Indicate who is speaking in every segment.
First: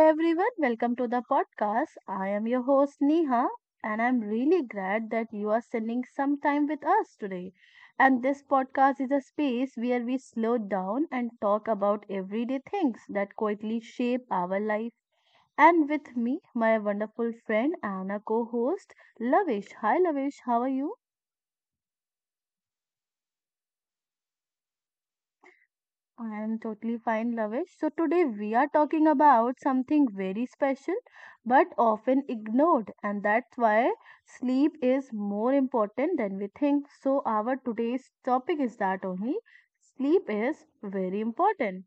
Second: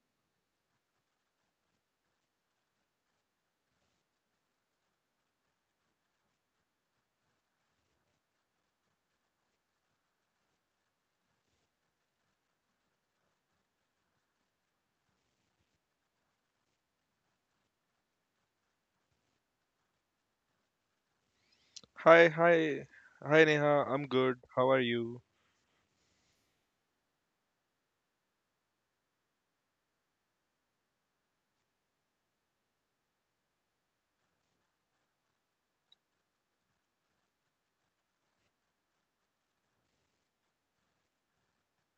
Speaker 1: everyone, welcome to the podcast. I am your host Neha and I'm really glad that you are spending some time with us today. And this podcast is a space where we slow down and talk about everyday things that quietly shape our life. And with me, my wonderful friend Anna co-host Lavish. Hi Lavish, how are you?
Speaker 2: Hi, hi, hi Neha, I'm good. How are you?
Speaker 1: I am totally fine, Lavish. So, today we are talking about something very special but often ignored, and that's why sleep is more important than we think. So, our today's topic is that only sleep is very important.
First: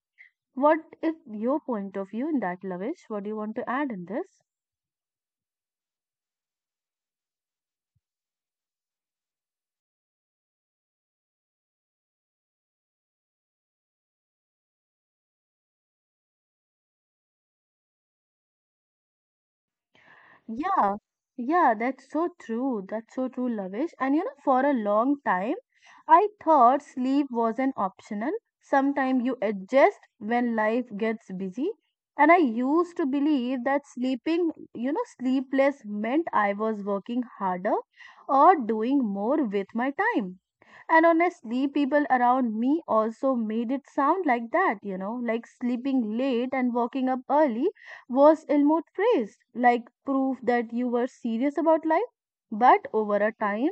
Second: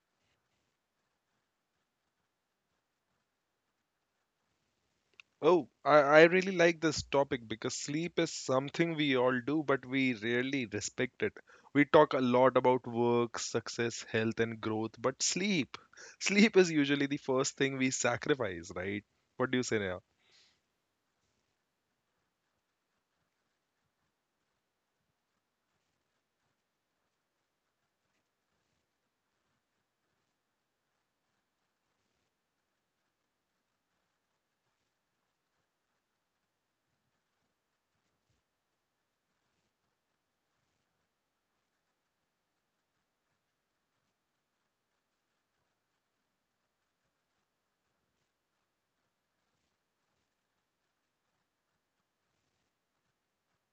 Speaker 1: What is your point of view in that, Lavish? What do you want to add in this?
Speaker 2: Oh, I really like this topic because sleep is something we all do, but we rarely respect it. We talk a lot about work, success, health, and growth, but sleep is usually the first thing we sacrifice, right? What do you say, Neha?
Speaker 1: Yeah, yeah, that's so true. That's so true, Lavish. And for a long time, I thought sleep wasn't optional. Sometimes you adjust when life gets busy. And I used to believe that sleeping, sleepless meant I was working harder or doing more with my time. And honestly, people around me also made it sound like that, like sleeping late and waking up early was ill-mood praised, like proof that you were serious about life. But over a time,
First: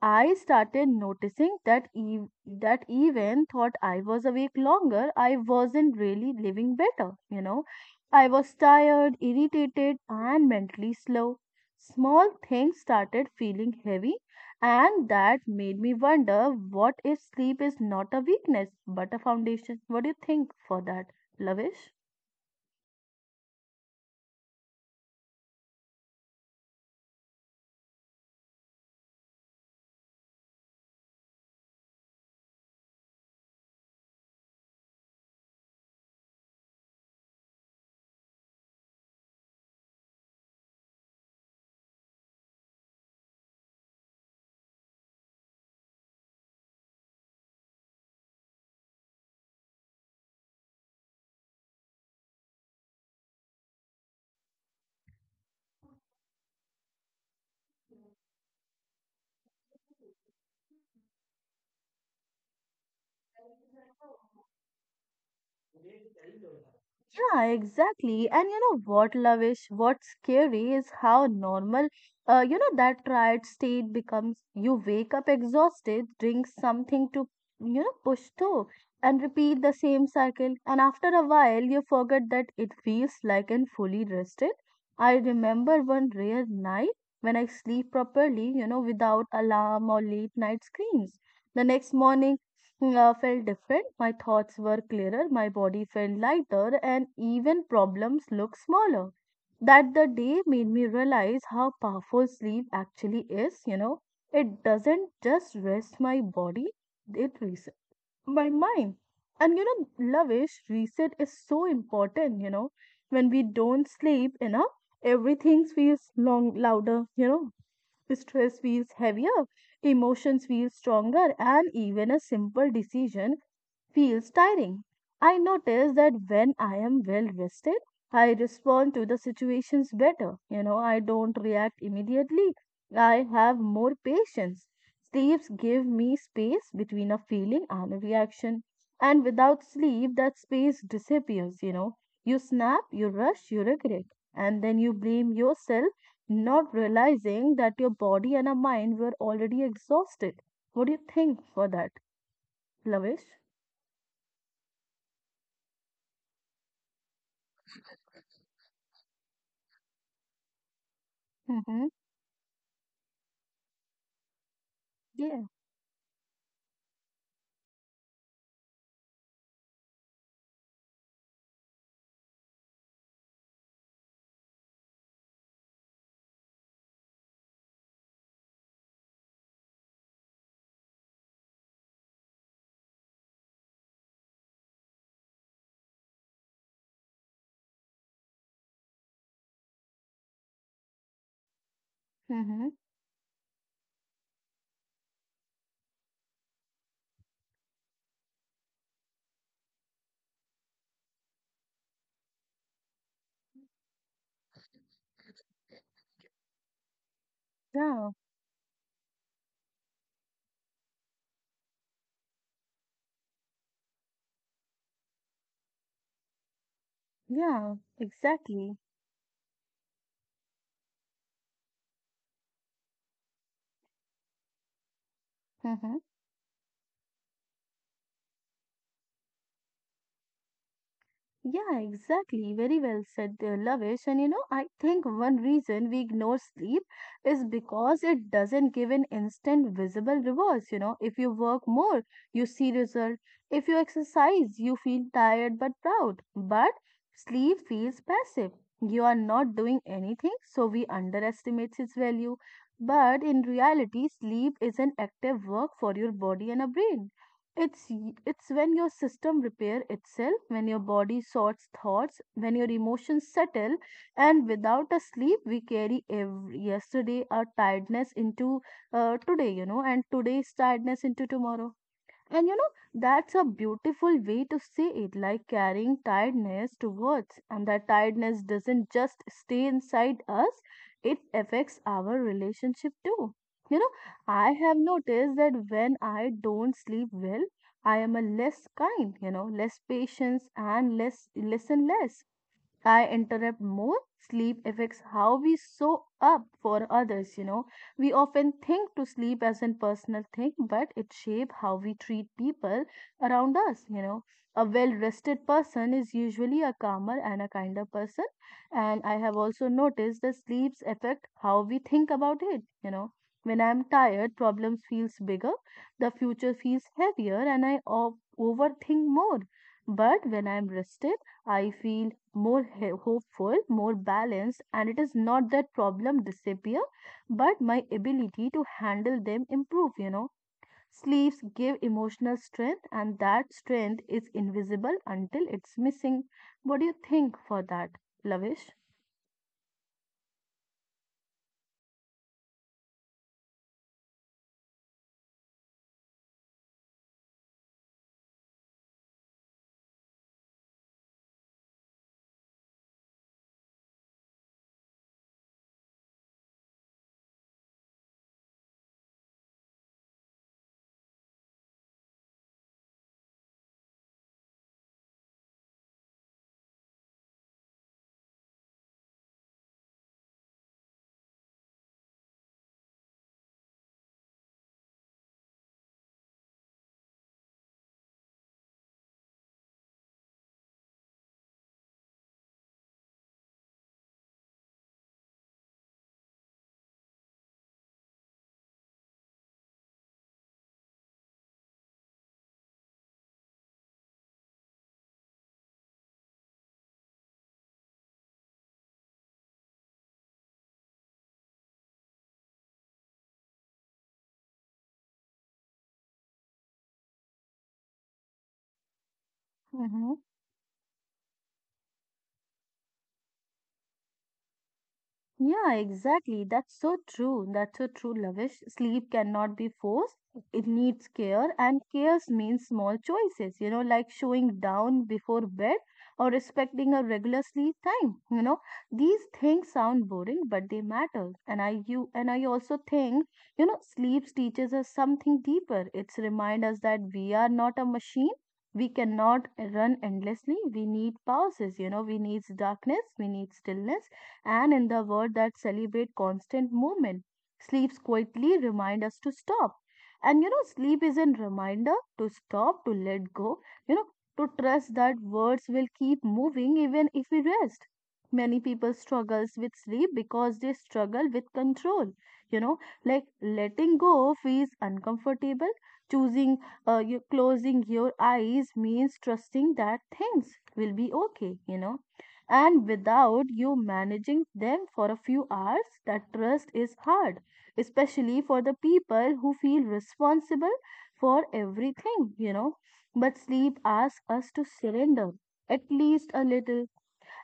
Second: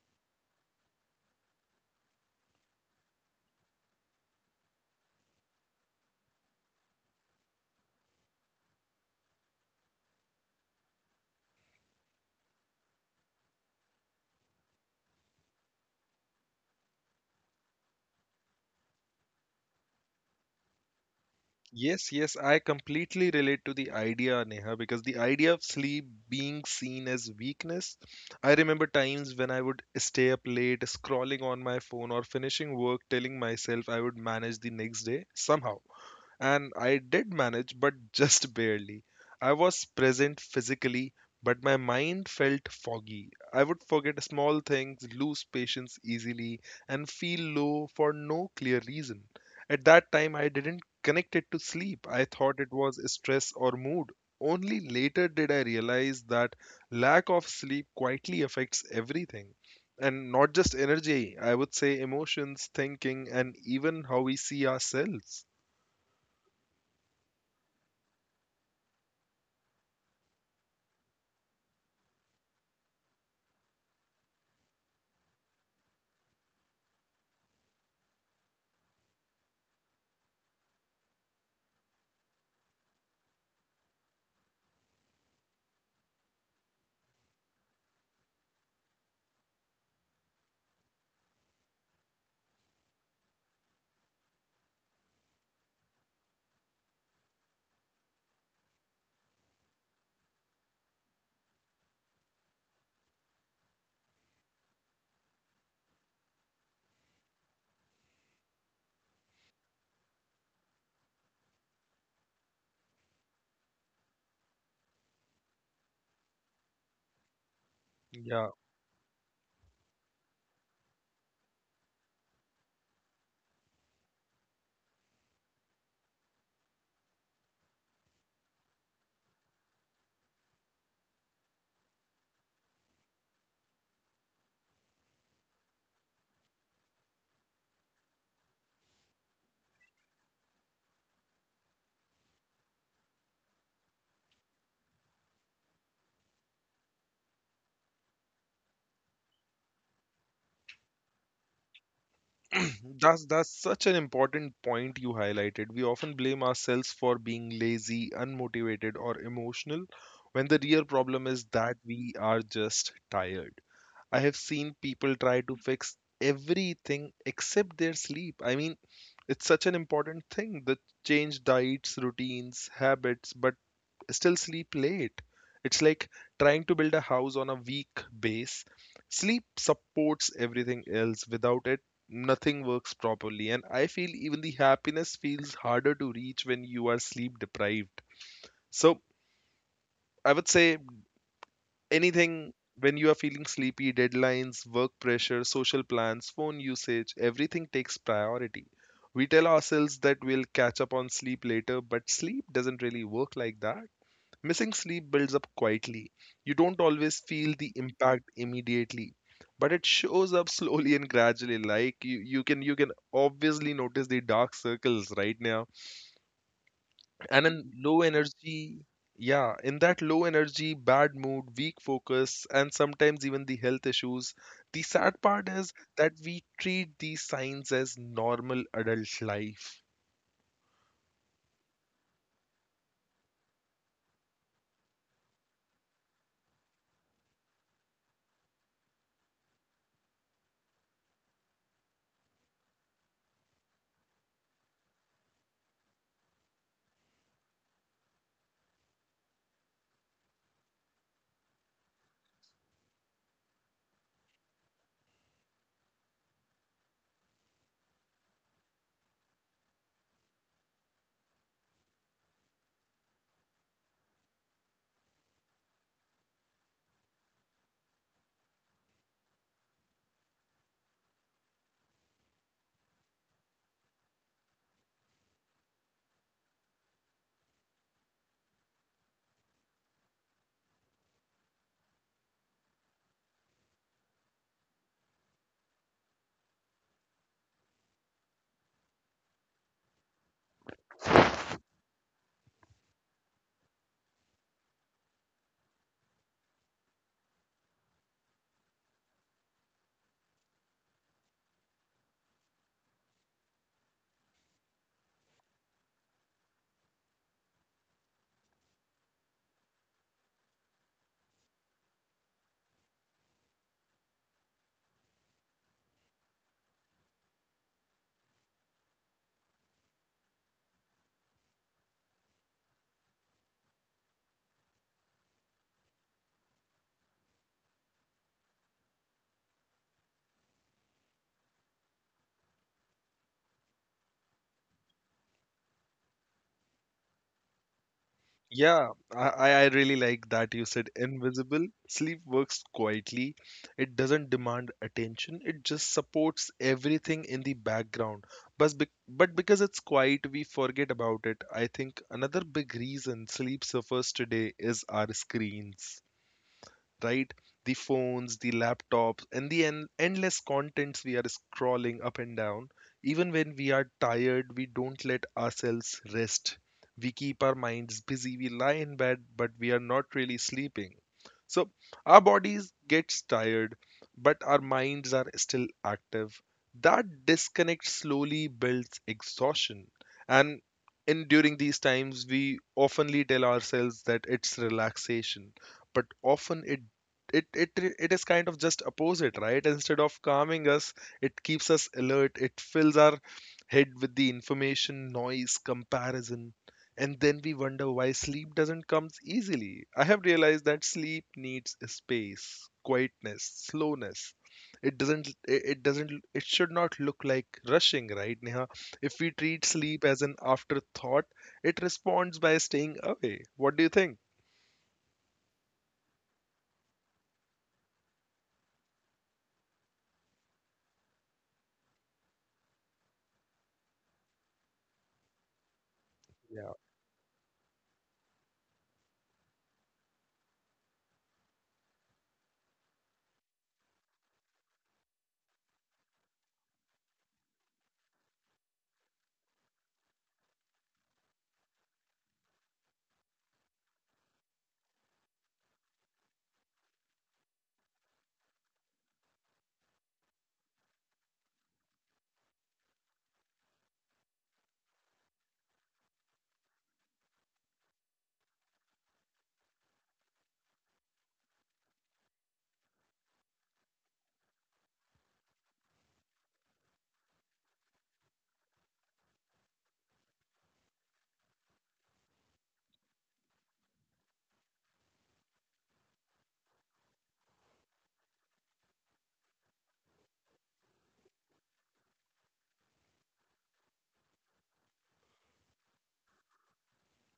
Speaker 1: I started noticing that even thought I was awake longer, I wasn't really living better. I was tired, irritated, and mentally slow. Small things started feeling heavy and that made me wonder what if sleep is not a weakness but a foundation? What do you think for that, Lavish?
Speaker 2: Yes, I completely relate to the idea, Neha, because the idea of sleep being seen as weakness. I remember times when I would stay up late, scrolling on my phone, or finishing work, telling myself I would manage the next day somehow and I did manage, but just barely. I was present physically, but my mind felt foggy. I would forget small things, lose patience easily, and feel low for no clear reason. At that time, I didn't connect it to sleep. I thought it was stress or mood. Only later did I realize that lack of sleep quietly affects everything. And not just energy, I would say emotions, thinking, and even how we see ourselves.
Speaker 1: Yeah, exactly. And you know what, Lavish, what's scary is how normal that tired state becomes. You wake up exhausted, drink something to push through, and repeat the same cycle. And after a while, you forget that it feels like and fully rested. I remember one rare night when I sleep properly, without alarm or late night screams. The next morning, felt different. My thoughts were clearer, my body felt lighter, and even problems looked smaller. That the day made me realize how powerful sleep actually is. It doesn't just rest my body, it resets my mind. And, Lavish, reset is so important. When we don't sleep enough, everything feels long, louder,
Speaker 2: Yeah.
Speaker 1: stress feels heavier, emotions feel stronger, and even a simple decision feels tiring. I notice that when I am well rested, I respond to the situations better. I don't react immediately. I have more patience. Sleeps give me space between a feeling and a reaction. And without sleep, that space disappears, you know. You snap, you rush, you regret. And then you blame yourself, not realizing that your body and a mind were already exhausted. What do you think for that, Lavish?
Speaker 2: That's such an important point you highlighted. We often blame ourselves for being lazy, unmotivated, or emotional when the real problem is that
Speaker 1: Mm-hmm.
Speaker 2: we are just tired. I have seen people
Speaker 1: Yeah.
Speaker 2: try to fix everything except their sleep. I mean, it's such an important thing that change diets, routines, habits, but still sleep late. It's like trying to build a house on a weak base. Sleep supports everything else. Without it, nothing works properly. And I feel even the happiness feels harder to reach when you are sleep deprived. So I would say anything
Speaker 1: Mm-hmm.
Speaker 2: when you are feeling sleepy, deadlines, work pressure, social plans, phone usage, everything takes priority. We tell ourselves that we'll catch up on sleep later, but sleep doesn't really work like that. Missing sleep builds up quietly. You don't always feel the
Speaker 1: Yeah.
Speaker 2: impact immediately, but it shows up slowly and gradually. Like you can obviously notice the dark circles right now. And
Speaker 1: Yeah.
Speaker 2: in low
Speaker 1: Exactly.
Speaker 2: energy, yeah, in that low energy, bad mood, weak focus, and sometimes even the health issues. The sad part is
Speaker 1: Mm-hmm.
Speaker 2: that we treat these signs as normal adult life.
Speaker 1: Yeah. Exactly. Very well said, Lavish. And I think one reason we ignore sleep is because it doesn't give an instant visible rewards. If you work more, you see result. If you exercise, you feel tired but proud. But sleep feels passive. You are not doing anything, so we underestimate its value. But in reality, sleep is an active work for your body and a brain. It's when your system repair itself, when your body sorts thoughts, when your emotions settle, and without a sleep, we carry every yesterday our tiredness into today, and today's tiredness into tomorrow. And that's a beautiful way to say it, like carrying tiredness towards. And that tiredness doesn't just stay inside us, it affects our relationship too. You know, I have noticed that when I don't sleep well, I am a less kind, less patience and less listen less. I interrupt more. Sleep affects how we show up for others. We often think to sleep as a personal thing, but it shapes how we treat people around us. A well rested person is usually a calmer and a kinder person. And I have also noticed that sleeps affect how we think about it. When I'm tired, problems feels bigger, the future feels heavier, and I overthink more. But when I'm rested, I feel more hopeful, more balanced, and it is not that problem disappear, but my ability to handle them improve. Sleeves give emotional strength, and that strength is invisible until it's missing. What do you think for that, Lavish?
Speaker 2: Yeah, I really like that you said invisible. Sleep works quietly. It doesn't demand attention. It just supports everything in the background. But because it's quiet, we forget about it. I think another big reason sleep suffers today is our screens, right? The phones, the laptops, and the endless contents we are scrolling up and down. Even when we are tired, we don't let ourselves rest. We keep our minds busy, we lie in bed, but we are not really sleeping. So our bodies gets tired, but our minds are still active. That disconnect slowly builds exhaustion. And in during these times, we oftenly tell ourselves that it's relaxation, but often it is kind of just opposite, right? Instead of calming us, it keeps us alert. It fills our head with the information, noise, comparison, and then we wonder why sleep doesn't come easily. I have realized that sleep needs space, quietness, slowness. It should not look like rushing, right Neha? If we treat sleep
Speaker 1: Mm-hmm.
Speaker 2: as an afterthought, it responds by staying away. What do you think?
Speaker 1: Yeah, exactly. That's so true. That's so true, Lavish. Sleep cannot be forced. It needs care, and care means small choices, like showing down before bed or
Speaker 2: Yeah.
Speaker 1: respecting a regular sleep time. These things sound boring, but they matter. And I you and I also think, sleep teaches us something deeper. It's remind us that we are not a machine. We cannot run endlessly. We need pauses, we need darkness, we need stillness and in the world that celebrate constant movement. Sleeps quietly remind us to stop. And sleep is a reminder to stop, to let go, you know, to trust that words will keep moving even if we rest. Many people struggles with sleep because they struggle with control. You know, like letting go feels uncomfortable. Choosing, you closing your eyes means trusting that things will be okay. And without you managing them for a few hours, that trust is hard, especially for the people who feel responsible for everything. But sleep asks us to surrender at least a little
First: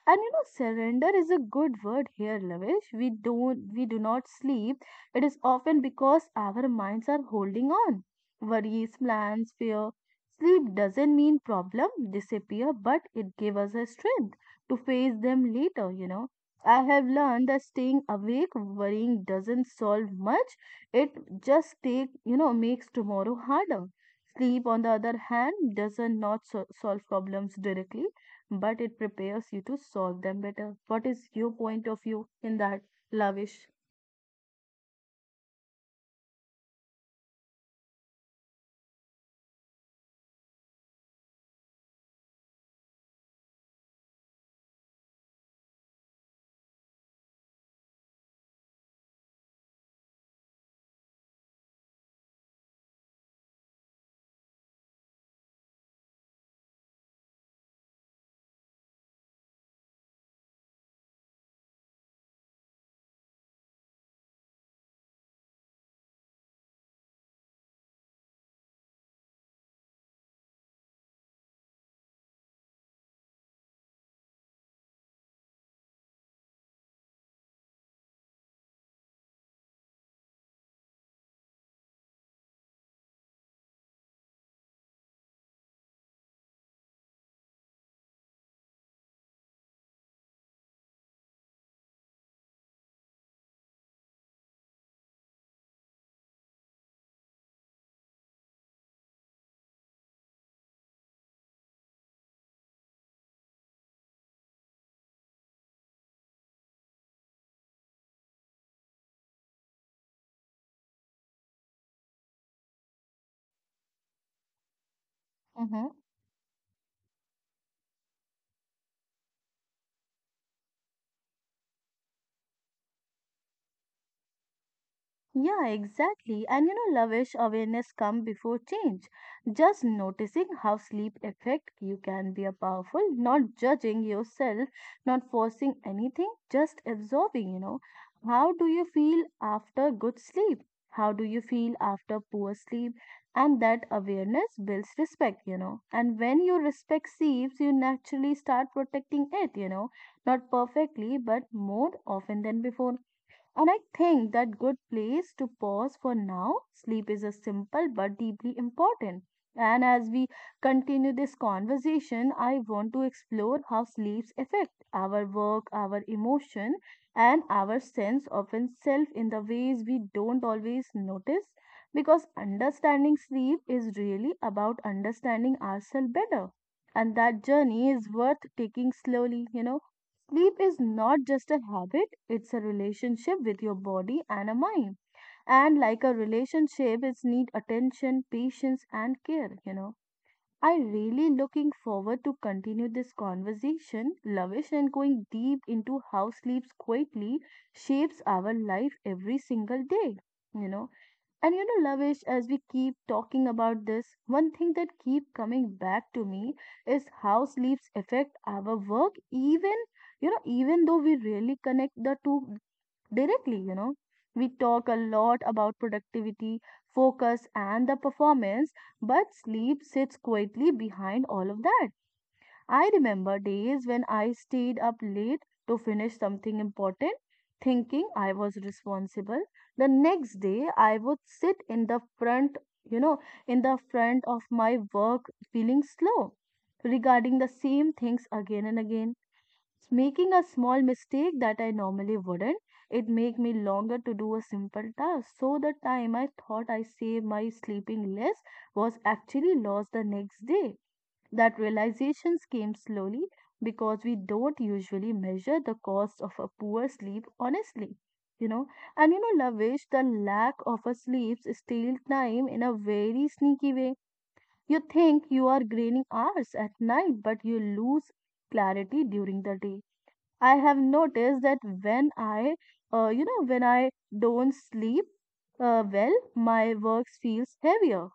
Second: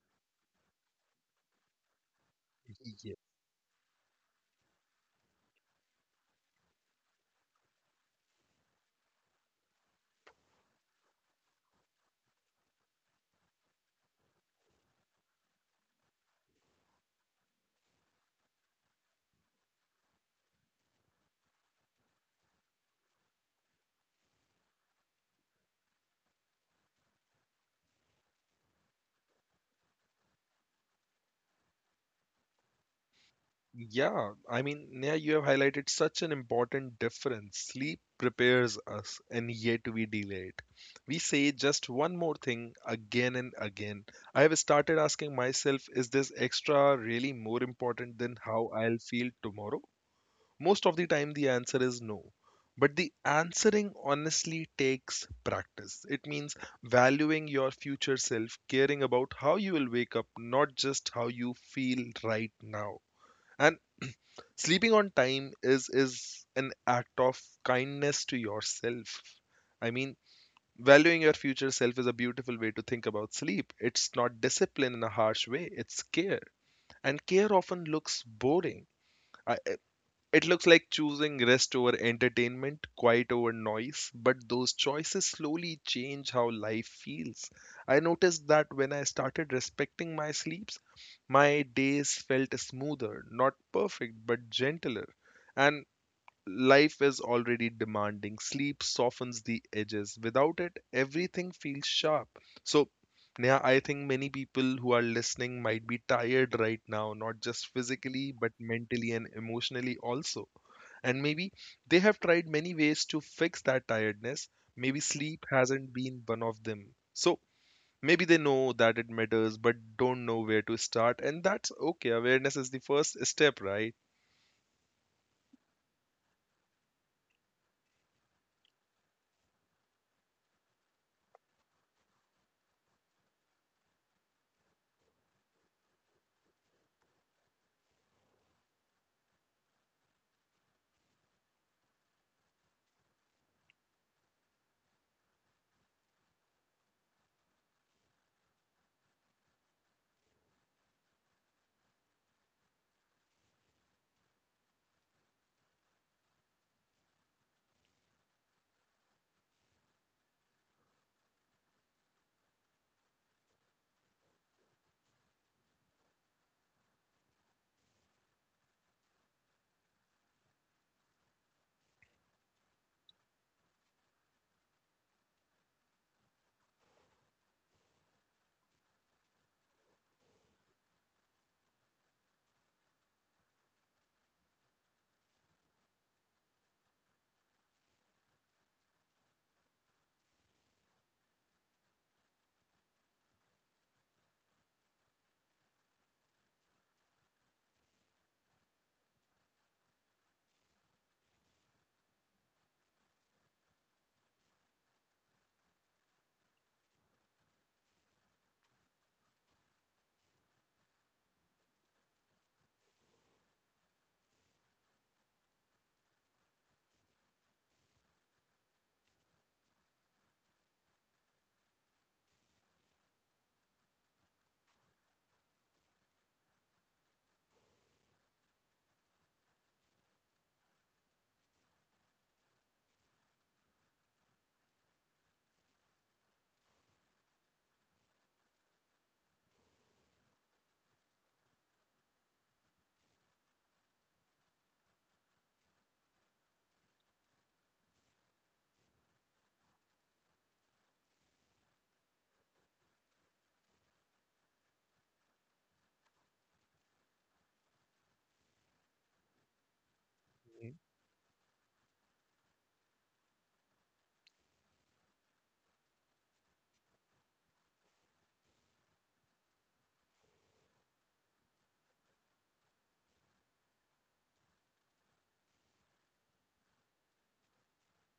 Speaker 1: and you know, surrender is a good word here, Lavish. We do not sleep. It is often because our minds are holding on. Worries, plans, fear. Sleep doesn't mean problem disappear, but it gives us a strength to face them later. I have learned that staying awake worrying doesn't solve much. It just take makes tomorrow harder. Sleep, on the other hand, doesn't not so- solve problems directly but it prepares you to solve them better. What is your point of view in that, Lavish?
Speaker 2: Yeah, you have highlighted such an important difference. Sleep prepares us, and yet we delay it. We say just one more thing again and again. I have started asking myself, is this extra really more important than how I'll feel tomorrow? Most of the time, the answer is no. But the answering honestly takes practice. It means valuing your future self, caring about how you will wake up, not just how you feel right now. And sleeping on time is an act of kindness to yourself. I mean, valuing your future self is a beautiful way to think about sleep. It's not discipline in a harsh way, it's care. And care often looks boring. I- It looks like choosing rest over entertainment, quiet over noise, but those choices slowly change how life feels. I noticed that when I started respecting my sleeps, my days felt smoother, not perfect, but gentler. And life is already demanding. Sleep softens the edges. Without it, everything feels sharp. So, Neha, I think many people who are listening might be tired right now, not just physically, but mentally and emotionally also. And maybe they have tried many ways to fix that tiredness. Maybe sleep
Speaker 1: Mm-hmm.
Speaker 2: hasn't been one of them. So, maybe they know that it matters, but don't know where to start. And that's okay. Awareness is the first step, right?
Speaker 1: Yeah, exactly. And, Lavish, awareness come before change. Just noticing how sleep affect you can be a powerful, not judging yourself, not forcing anything, just absorbing. How do you feel after good sleep? How do you feel after poor sleep? And that awareness builds respect. And when you respect sleeps, you naturally start protecting it. Not perfectly, but more often than before and I think that good place to pause for now. Sleep is a simple but deeply important. And as we continue this conversation, I want to explore how sleeps affect our work, our emotion, and our sense of self in the ways we don't always notice. Because understanding sleep is really about understanding ourselves better. And that journey is worth taking slowly. Sleep is not just a habit, it's a relationship with your body and a mind. And like a relationship, it's need attention, patience, and care. I really looking forward to continue this conversation, Lavish, and going deep into how sleeps quietly shapes our life every single day, you know. And, Lavish, as we keep talking about this, one thing that keep coming back to me is how sleeps affect our work, even though we really connect the two directly. We talk a lot about productivity, focus, and the performance, but sleep sits quietly behind all of that. I remember days when I stayed up late to finish something important, thinking I was responsible. The next day, I would sit you know, in the front of my work feeling slow regarding the same things again and again. Making a small mistake that I normally wouldn't, it make me longer to do a simple task. So the time I thought I saved my sleeping less was actually lost the next day that realizations came slowly because we don't usually measure the cost of a poor sleep honestly. You know, and, Lavish, the lack
Speaker 2: Mhm.
Speaker 1: of a sleep steals time in a very sneaky way. You think you are gaining hours at night, but you lose clarity during the day. I have noticed that when I don't sleep well, my work feels heavier.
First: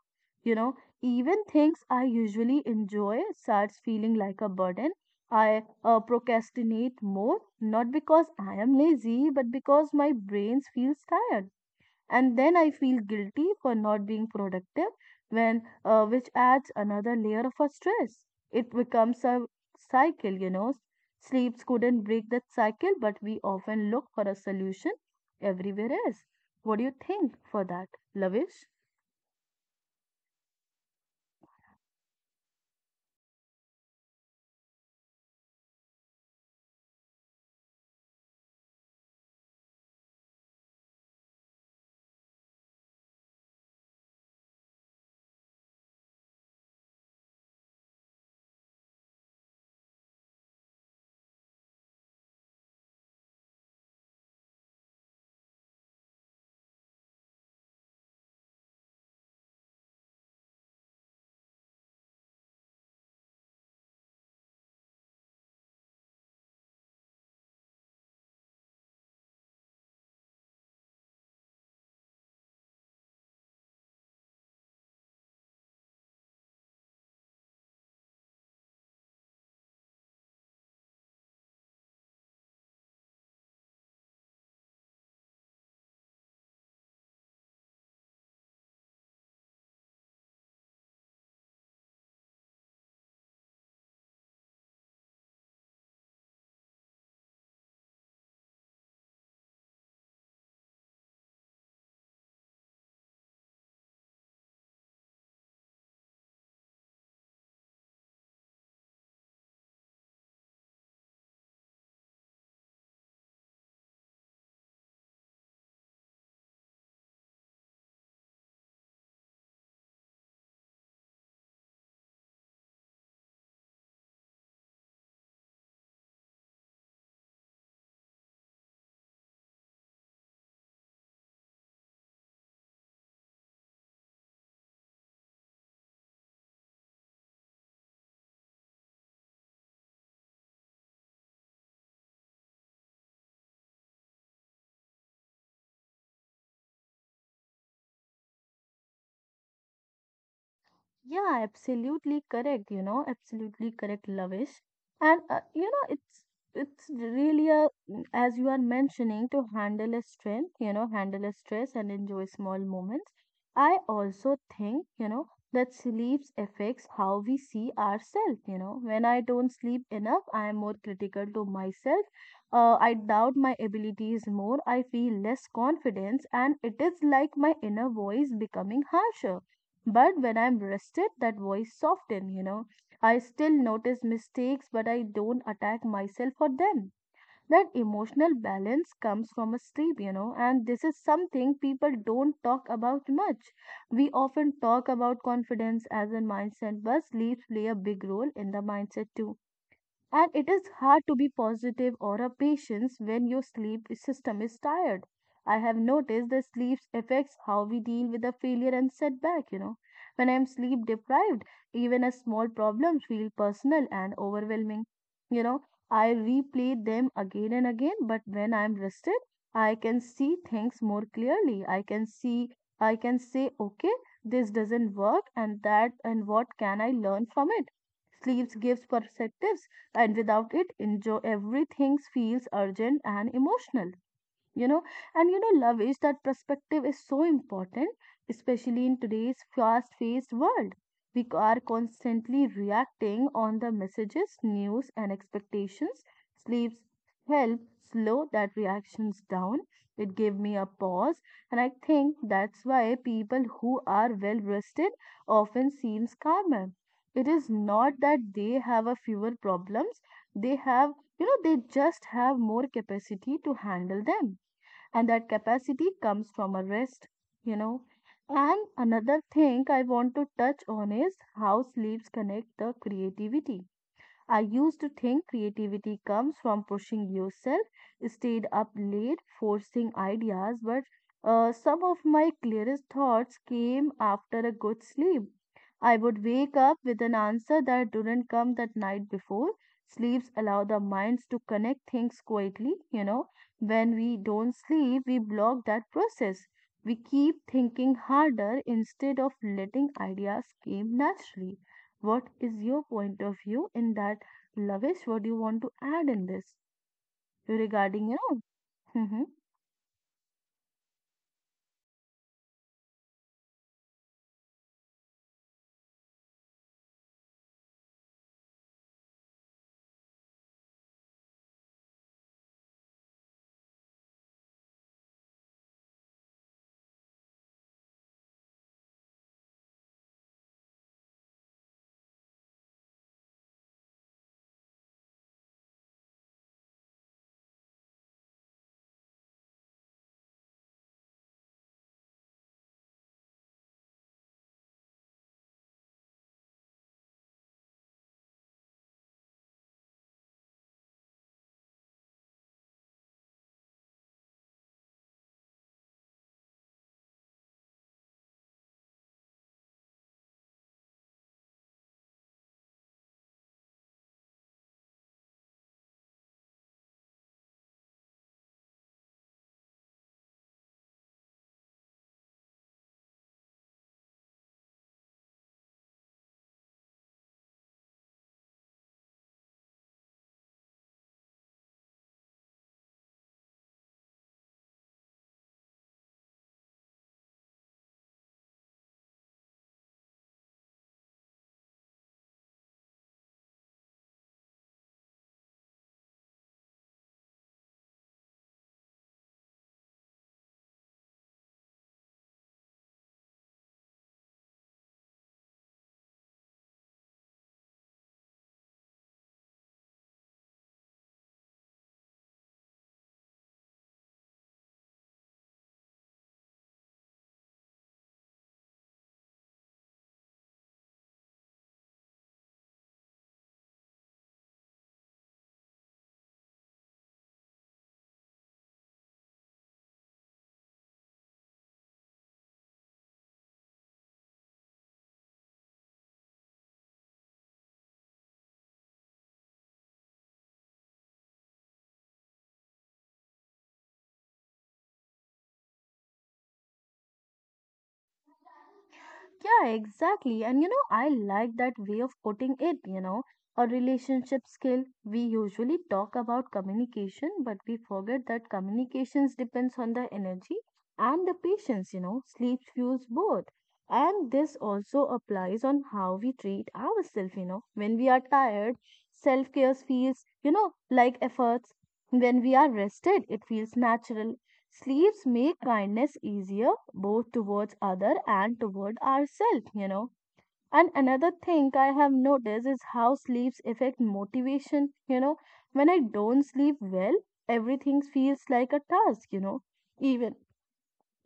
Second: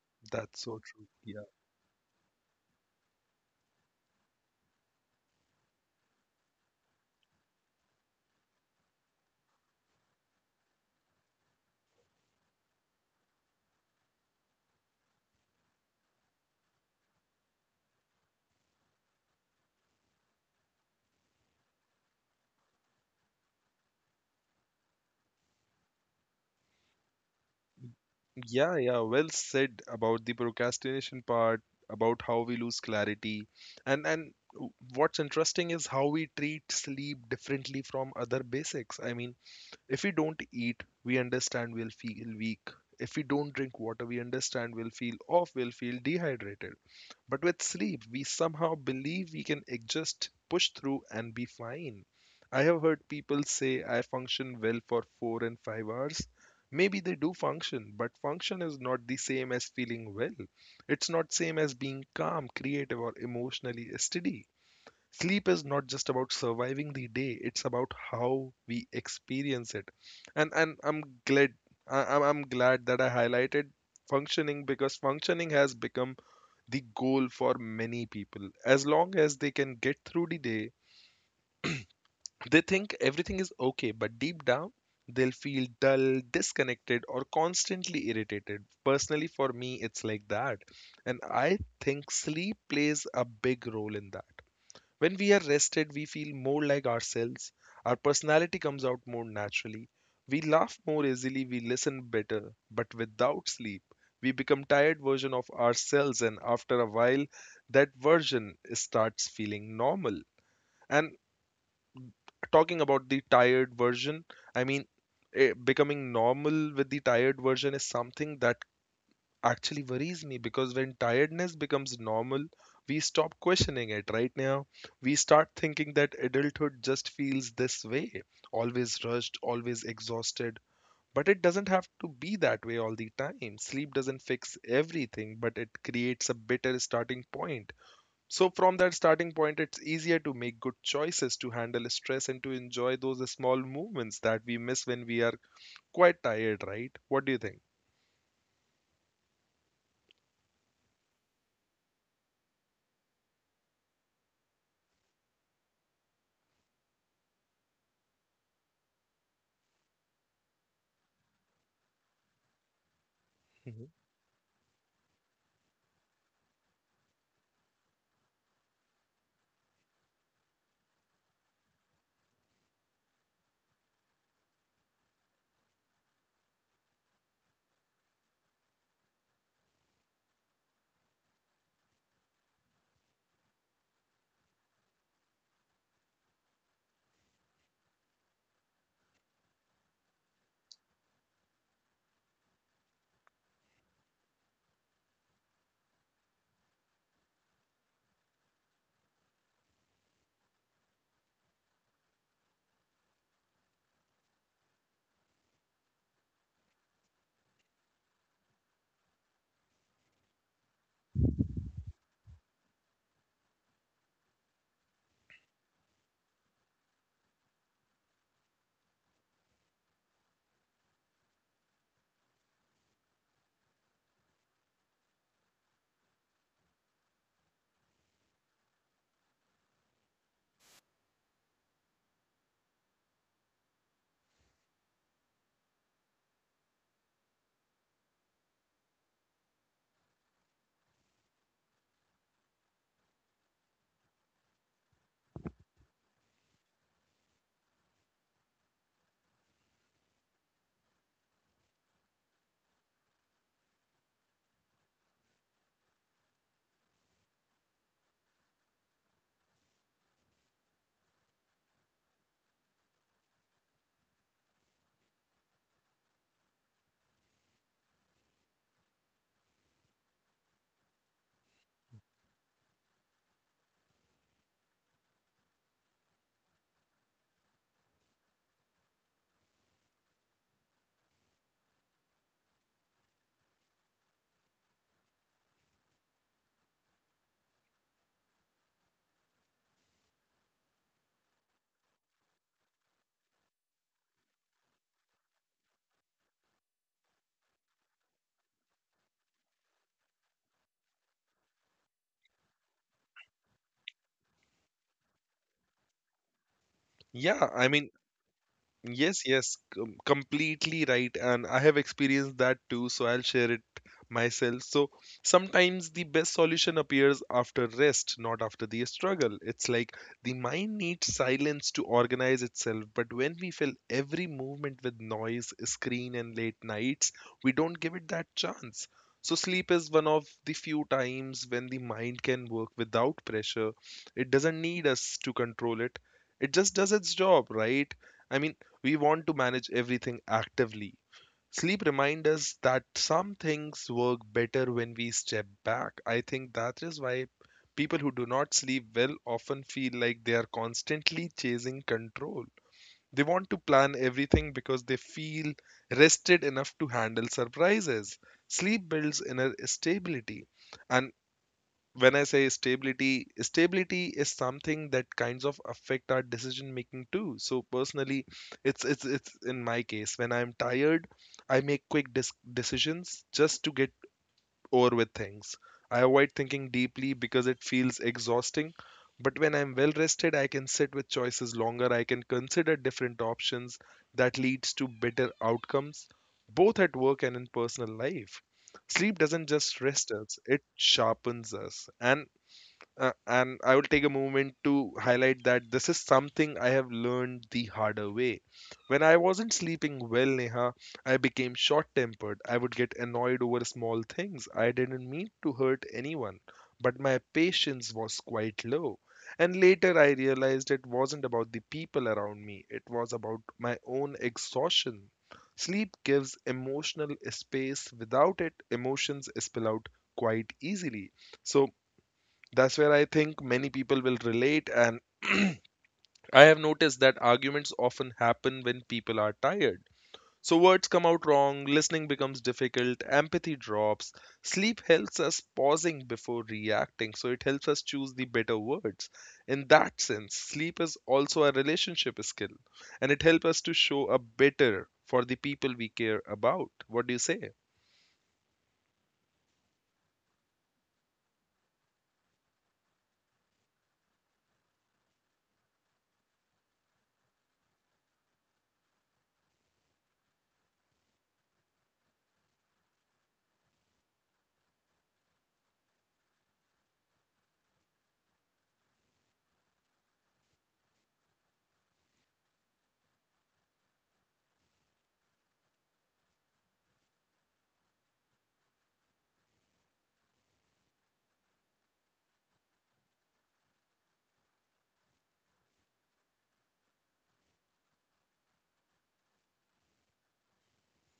Speaker 1: You
Speaker 2: That's
Speaker 1: know,
Speaker 2: so true.
Speaker 1: even
Speaker 2: Yeah.
Speaker 1: things I usually enjoy starts feeling like a burden. I procrastinate more, not because I am lazy, but because my brain feels tired and then I feel guilty for not being productive when which adds another layer of a stress it becomes a cycle. Sleeps couldn't break that cycle but we often look for a solution everywhere else. What do you think for that, Lavish?
Speaker 2: Yeah, well said about the procrastination part, about how we lose clarity. And what's interesting is how we treat sleep differently from other basics. I mean, if we don't eat, we understand we'll feel weak. If we don't drink water, we understand we'll feel off, we'll feel dehydrated. But with sleep, we somehow believe we can just push through, and be fine. I have heard people say I function well for 4 and 5 hours. Maybe they do function, but function is not the same as feeling well. It's not same as being calm, creative, or emotionally steady. Sleep is not just about surviving the day; it's about how we experience it. And I'm glad that I highlighted functioning because functioning has become the goal for many people. As long as they can get through the day, they think everything is okay, but deep down, they'll feel dull, disconnected, or constantly irritated. Personally, for me, it's like that. And I think sleep plays a big role in that. When we are rested, we feel more like ourselves. Our personality comes out more naturally. We laugh more easily, we listen better. But without sleep, we become tired version of ourselves and after a while that version starts feeling normal. And talking about the tired version, I mean becoming normal with the tired version is something that actually worries me because when tiredness becomes normal, we stop questioning it right now. We start thinking that adulthood just feels this way, always rushed, always exhausted. But it doesn't have to be that way all the time. Sleep doesn't fix everything, but it creates a better starting point. So, from that starting point, it's easier to make good choices, to handle stress, and to enjoy those small movements that we miss when we are quite tired, right? What do you think?
Speaker 1: Yeah, absolutely correct. Absolutely correct, Lavish. And you know, it's really a as you are mentioning to handle a strength, you know, handle a stress and enjoy small moments. I
Speaker 2: Mhm.
Speaker 1: also think, you know, that sleep affects how we see ourselves. You know, when I don't sleep enough, I am more critical to myself. I doubt my abilities more. I feel less confidence, and it is like my inner voice becoming harsher, but when I'm rested, that voice softens, you know. I still notice mistakes, but I don't attack myself for them. That emotional balance comes from a sleep, you know, and this is something people don't talk about much. We often talk about confidence as a mindset, but sleeps play a big role in the mindset too. And it is hard to be positive or a patient when your sleep system is tired. I have noticed that sleep affects how we deal with the failure and setback, you know. When I am sleep deprived, even a small problems feel personal and overwhelming. You know, I replay them again and again, but when I am rested, I can see things more clearly. I can see, I can say, okay, this doesn't work and that, and what can I learn from it? Sleep gives perspectives, and without it enjoy everything feels urgent and emotional, you know. And you know, love is that perspective is so important, especially in today's fast paced world. We are constantly reacting on the messages, news, and expectations. Sleeps help slow that reactions down. It gave me a pause, and I think that's why people who are well rested often seems calmer. It is not that they have a fewer problems, they have, you know, they just have more capacity to handle them, and that capacity comes from a rest, you know. And another thing I want to touch on is how sleeps connect the creativity. I used to think creativity comes from pushing yourself, stayed up late, forcing ideas, but some of my clearest thoughts came after a good sleep. I would wake up with an answer that didn't come that night before. Sleeps allow the minds to connect things quietly, you know. When we don't sleep, we block that process. We keep thinking harder instead of letting ideas come naturally. What is your point of view in that, Lavish? What do you want to add in this
Speaker 2: Yeah, I mean,
Speaker 1: regarding, you know? Hmm.
Speaker 2: yes, completely right. And I have experienced that too, so I'll share it myself. So sometimes the best solution appears after rest, not after the struggle. It's like the mind needs silence to organize itself, but when we fill every movement with noise, screen, and late nights, we don't give it that chance. So sleep is one of the few times when the mind can work without pressure. It doesn't need us to control it. It just does its job, right? I mean, we want to manage everything actively. Sleep reminds us that some things work better when we step back. I think that is why people who do not sleep well often feel like they are constantly chasing control. They want to plan everything because they feel rested enough to handle surprises. Sleep builds inner stability, and when I say stability, stability is something that kinds of affect our decision making too. So personally, it's in my case, when I'm tired, I make quick decisions just to get over with things. I avoid thinking deeply because it feels exhausting, but when I'm well rested, I can sit with choices longer, I can consider different options. That leads to better outcomes, both at work and in personal life. Sleep doesn't just rest us, it sharpens us. And I will take a moment to highlight that this is something I have learned the harder way. When I wasn't sleeping well, Neha, I became short tempered. I would get annoyed over small things. I didn't mean to hurt anyone, but my patience was quite low. And later I realized it wasn't about the people around me, it was about my own exhaustion. Sleep gives emotional space. Without it, emotions spill out quite easily. So that's where I think many people will relate, and I have noticed that arguments often happen when people are tired. So words come out wrong, listening becomes difficult, empathy drops. Sleep helps us pausing before reacting, so it helps us choose the better words. In that sense, sleep is also a relationship skill, and it helps us to show up better for the people we care about. What do you say?
Speaker 1: Yeah, exactly. And you know, I like that way of putting it, you know, a relationship skill. We usually talk about communication, but we forget that communications depends on the energy and the patience, you know, sleep fuels both. And this also applies on how we treat ourselves, you know. When we are tired, self-care feels, you know, like efforts. When we are rested, it feels natural. Sleeps make kindness easier both towards other and toward ourselves, you know. And another thing I have noticed is how sleeps affect motivation, you know. When I don't sleep well, everything feels like a task, you know. Even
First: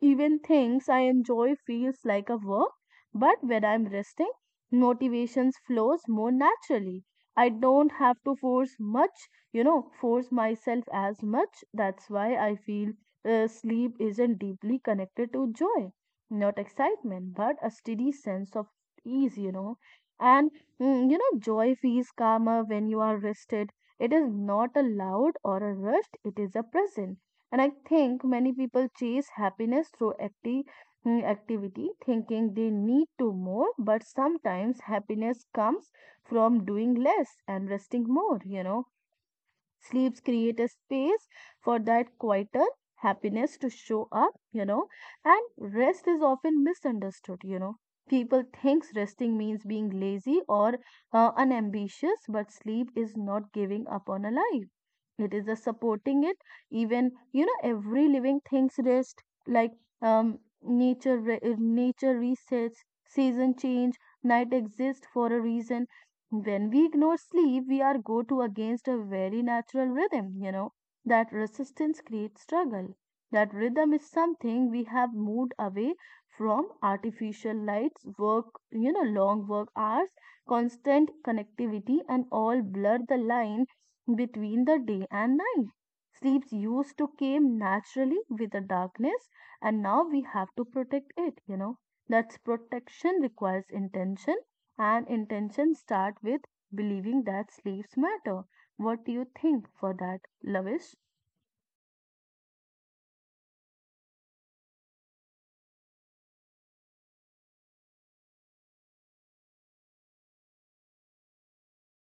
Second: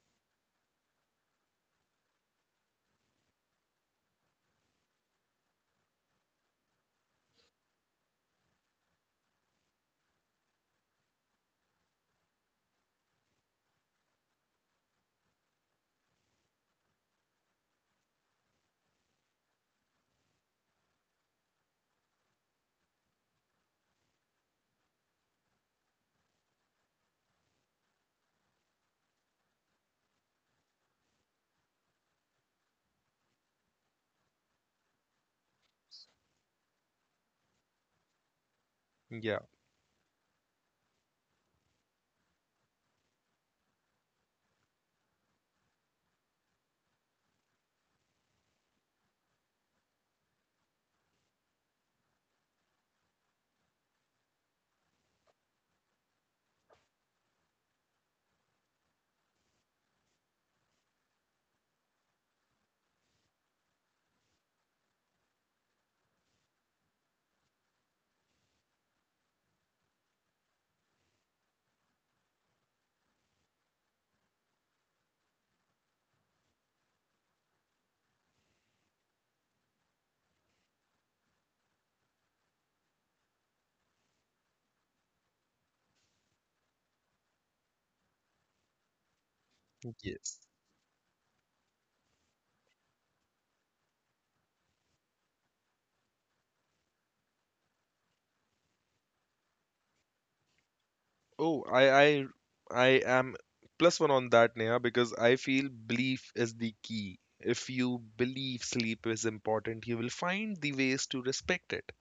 Speaker 1: even things I enjoy feels like a work, but when I'm resting, motivations flows more naturally. I don't have to force much, you know, force myself as much. That's why I feel sleep isn't deeply connected to joy, not excitement, but a steady sense of ease, you know. And you know, joy feels calmer when you are rested. It is not a loud or a rushed, it is a present. And I think many people chase happiness through activity, thinking they need to more, but sometimes happiness comes from doing less and resting more, you know.
Speaker 2: Yeah.
Speaker 1: Sleeps create a space for that quieter happiness to show up, you know, and rest is often misunderstood, you know. People thinks resting means being lazy or unambitious, but sleep is not giving up on a life. It is a supporting it. Even you know, every living things rest like nature. Nature resets, season change, night exists for a reason. When we ignore sleep, we are go to against a very natural rhythm, you know. That resistance creates struggle. That rhythm is something we have moved away from. Artificial lights, work, you know, long work hours, constant connectivity, and all blur the line between the day and night. Sleeps used to came naturally with the darkness, and now we
Speaker 2: Yes.
Speaker 1: have to protect it, you know. That protection requires intention, and intentions start with believing that sleeps matter. What do you think for that, Lavish?
Speaker 2: Oh, I am plus one on that, Neha, because I feel belief is the key. If you believe sleep is important, you will find the ways to respect it.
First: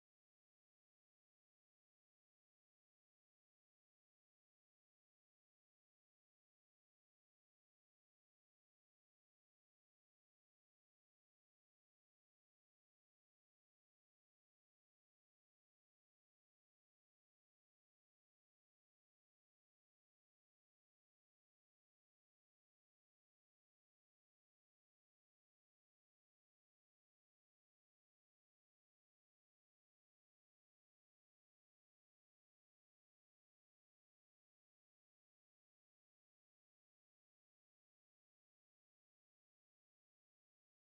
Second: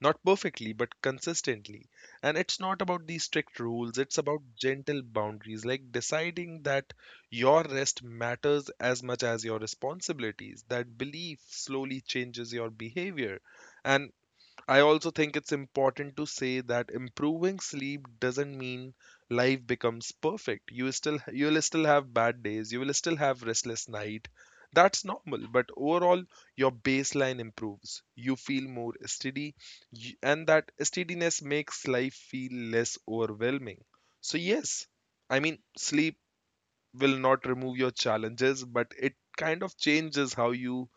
Speaker 2: Not perfectly, but consistently. And it's not about the strict rules, it's about gentle boundaries, like deciding that your rest matters as much as your responsibilities. That belief slowly changes your behavior. And I also think it's important to say that improving sleep doesn't mean life becomes perfect. You will still have bad days, you will still have restless night. That's normal, but overall your baseline improves. You feel more steady and that steadiness makes life feel less overwhelming. So yes, I mean sleep will not remove your challenges, but it kind of changes how you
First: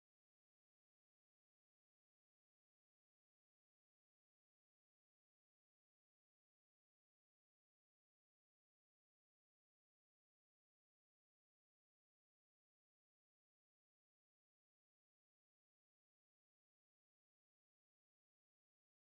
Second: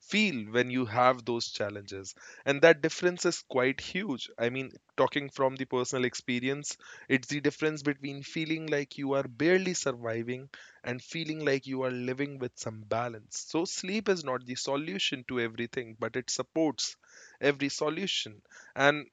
Speaker 2: feel when you have those challenges, and that difference is quite huge. I mean, talking from the personal experience, it's the difference between feeling like you are barely surviving and feeling like you are living with some balance. So sleep is not the solution to everything, but it supports every solution. And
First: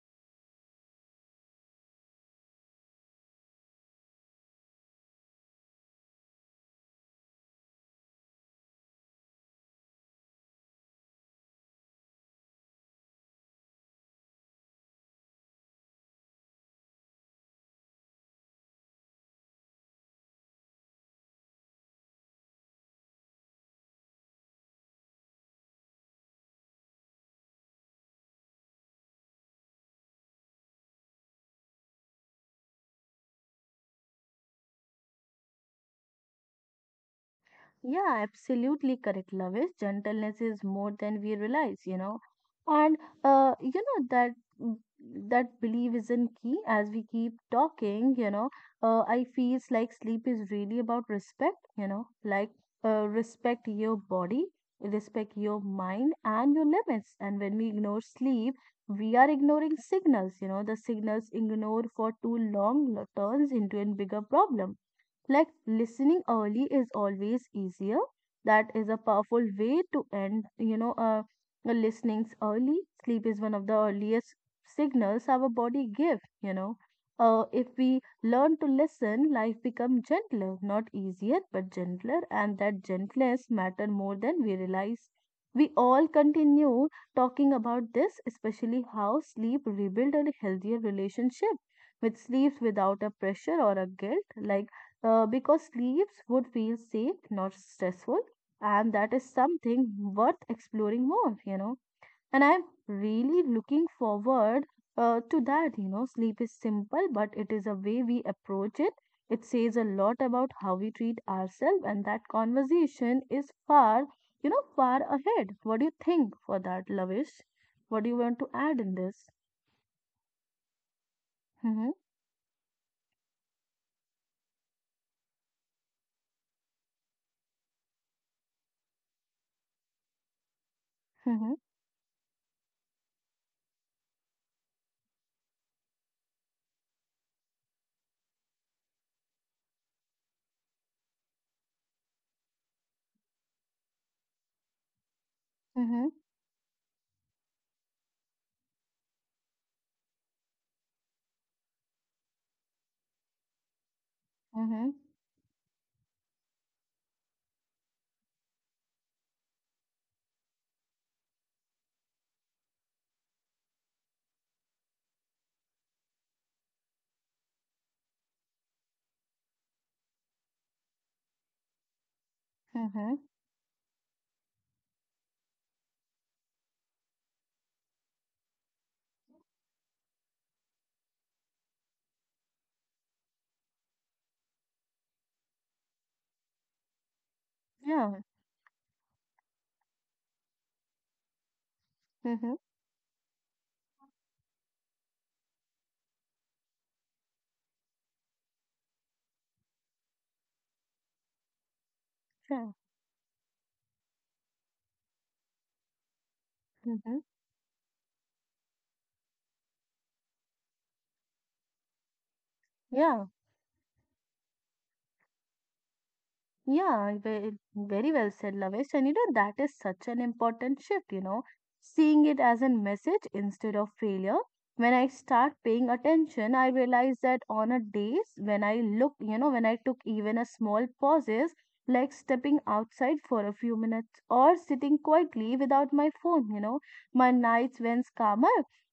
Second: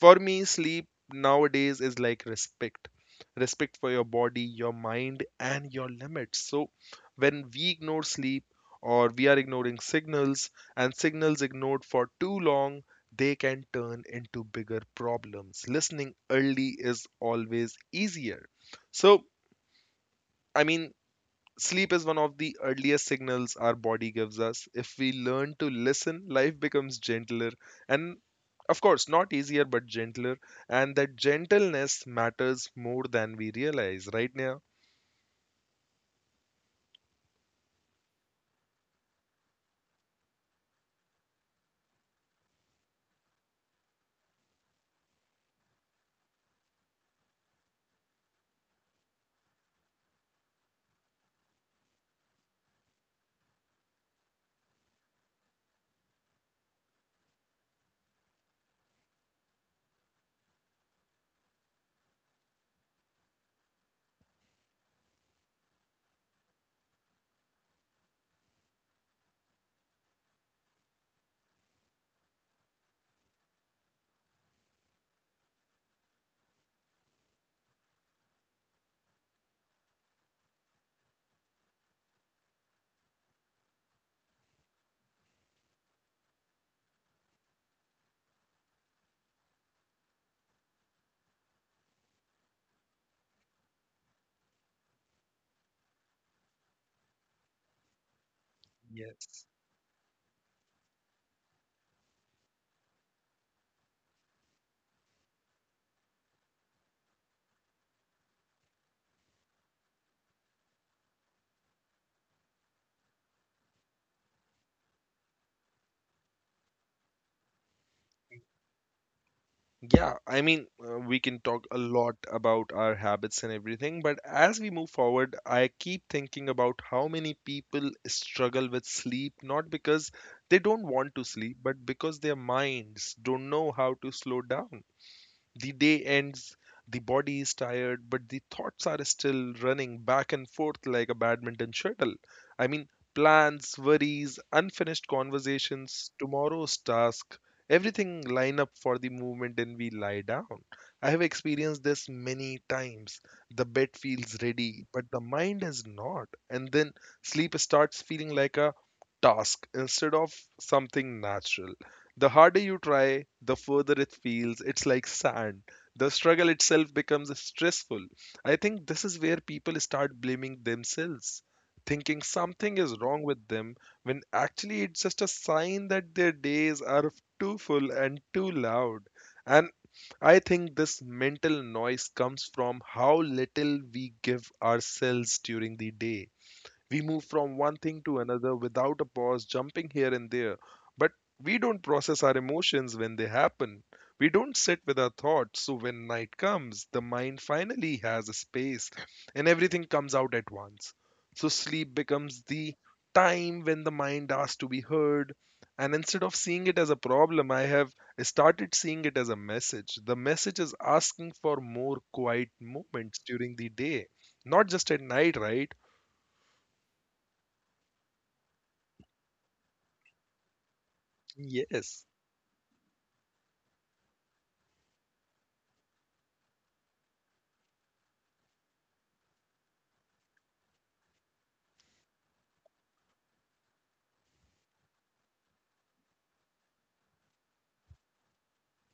Speaker 2: for me, sleep nowadays is like respect, respect for your body, your mind and your limits. So when we ignore sleep, or we are ignoring signals, and signals ignored for too long, they can turn into bigger problems. Listening early is always easier. So i mean sleep is one of the earliest signals our body gives us. If we learn to listen, life becomes gentler and, of course, not easier but gentler. And that gentleness matters more than we realize, right now.
Speaker 1: Yeah, absolutely correct, Lavish. Gentleness is more than we realize, you know. And you know that mm, that belief isn't key as we keep talking, you know. I feels like sleep is really about respect, you know, like respect your body, respect your mind and your limits. And when we ignore sleep, we are ignoring signals, you know, the signals ignored for too long turns into a bigger problem, like listening early is always easier. That is a powerful way to end, you know, the listenings early. Sleep is one of the earliest signals our body give, you know. If we learn to listen, life becomes gentler, not easier, but gentler, and that gentleness matter more than we realize. We all continue talking about this, especially how sleep rebuild a healthier relationship with sleeps without a pressure or a guilt. Like because sleeps would feel safe, not stressful, and that is
Speaker 2: Yes.
Speaker 1: something worth exploring more, you know. And I'm really looking forward to that, you know. Sleep is simple, but it is a way we approach it. It says a lot about how we treat ourselves, and that conversation is far, you know, far ahead. What do you think for that, Lavish? What do you want to add in this?
Speaker 2: Yeah, we can talk a
Speaker 1: Mm-hmm,
Speaker 2: lot about our habits and everything, but as we move forward, I keep thinking about how many people struggle with sleep, not because they don't want to
Speaker 1: mm-hmm,
Speaker 2: sleep, but because their minds don't know how to slow down. The day ends, the body is tired, but the thoughts are still running back and forth like a badminton shuttle. I mean, plans, worries, unfinished
Speaker 1: mm-hmm,
Speaker 2: conversations, tomorrow's task, everything line up for the movement and we lie down. I have experienced this many times. The bed feels ready,
Speaker 1: mm-hmm,
Speaker 2: but the mind is not. And then sleep starts feeling like a task instead of something natural. The harder you try, the further it feels. It's like sand. The struggle itself becomes stressful. I think this is where people start blaming themselves, thinking something is
Speaker 1: mm-hmm.
Speaker 2: wrong with them, when actually it's just a sign that their days are too full and too loud. And I think this mental noise comes from how little we give ourselves during the day. We move from one thing to
Speaker 1: Yeah,
Speaker 2: another without a pause, jumping here and there. But we don't process our
Speaker 1: mm-hmm,
Speaker 2: emotions when they happen. We don't sit with our thoughts. So when night comes, the mind finally has a space and everything comes out at once. So sleep becomes
Speaker 1: yeah.
Speaker 2: the time when the mind asks to be heard. And instead of seeing it as a
Speaker 1: Mm-hmm.
Speaker 2: problem, I have started seeing it as a message. The message is asking for more quiet moments
Speaker 1: Yeah,
Speaker 2: during the day, not just at night, right?
Speaker 1: yeah, very well said, Lavesh. And you know, that is such an important shift, you know,
Speaker 2: Yes.
Speaker 1: seeing it as a message instead of failure. When I start paying attention, I realize that on a days when I look, you know, when I took even a small pauses, like stepping outside for a few minutes or sitting quietly without my phone, you know, my nights went calmer.